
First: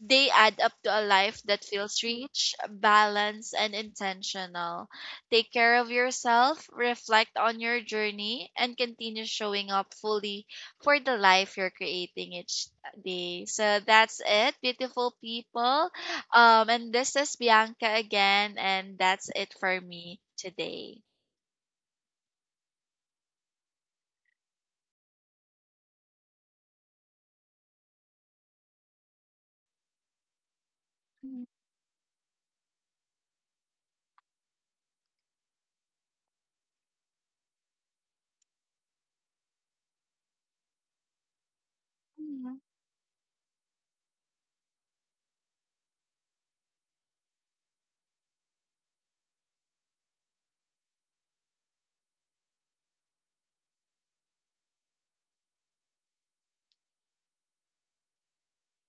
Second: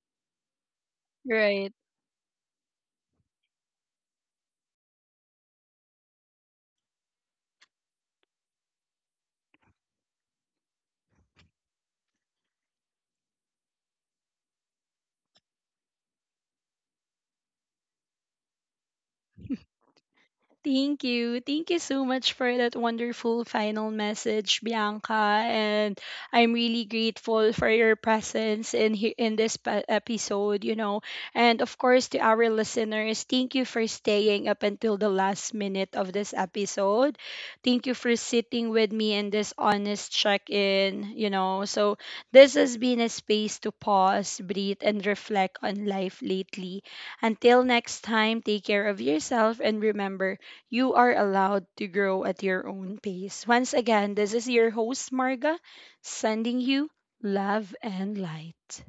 S2: they add up to a life that
S1: Right.
S2: feels rich, balanced, and intentional. Take care of yourself, reflect on your journey, and continue showing up fully for the life you're creating each day. So that's it, beautiful people. And this is Bianca again, and that's it for me today.
S1: Thank you. Thank you so much for that wonderful final message, Bianca. And I'm really grateful for your presence in here in this episode, you know. And of course, to our listeners, thank you for staying up until the last minute of this episode. Thank you for sitting with me in this honest check-in, you know. So this has been a space to pause, breathe, and reflect on life lately. Until next time, take care of yourself and remember you are allowed to grow at your own pace. Once again, this is your host, Marga, sending you love and light.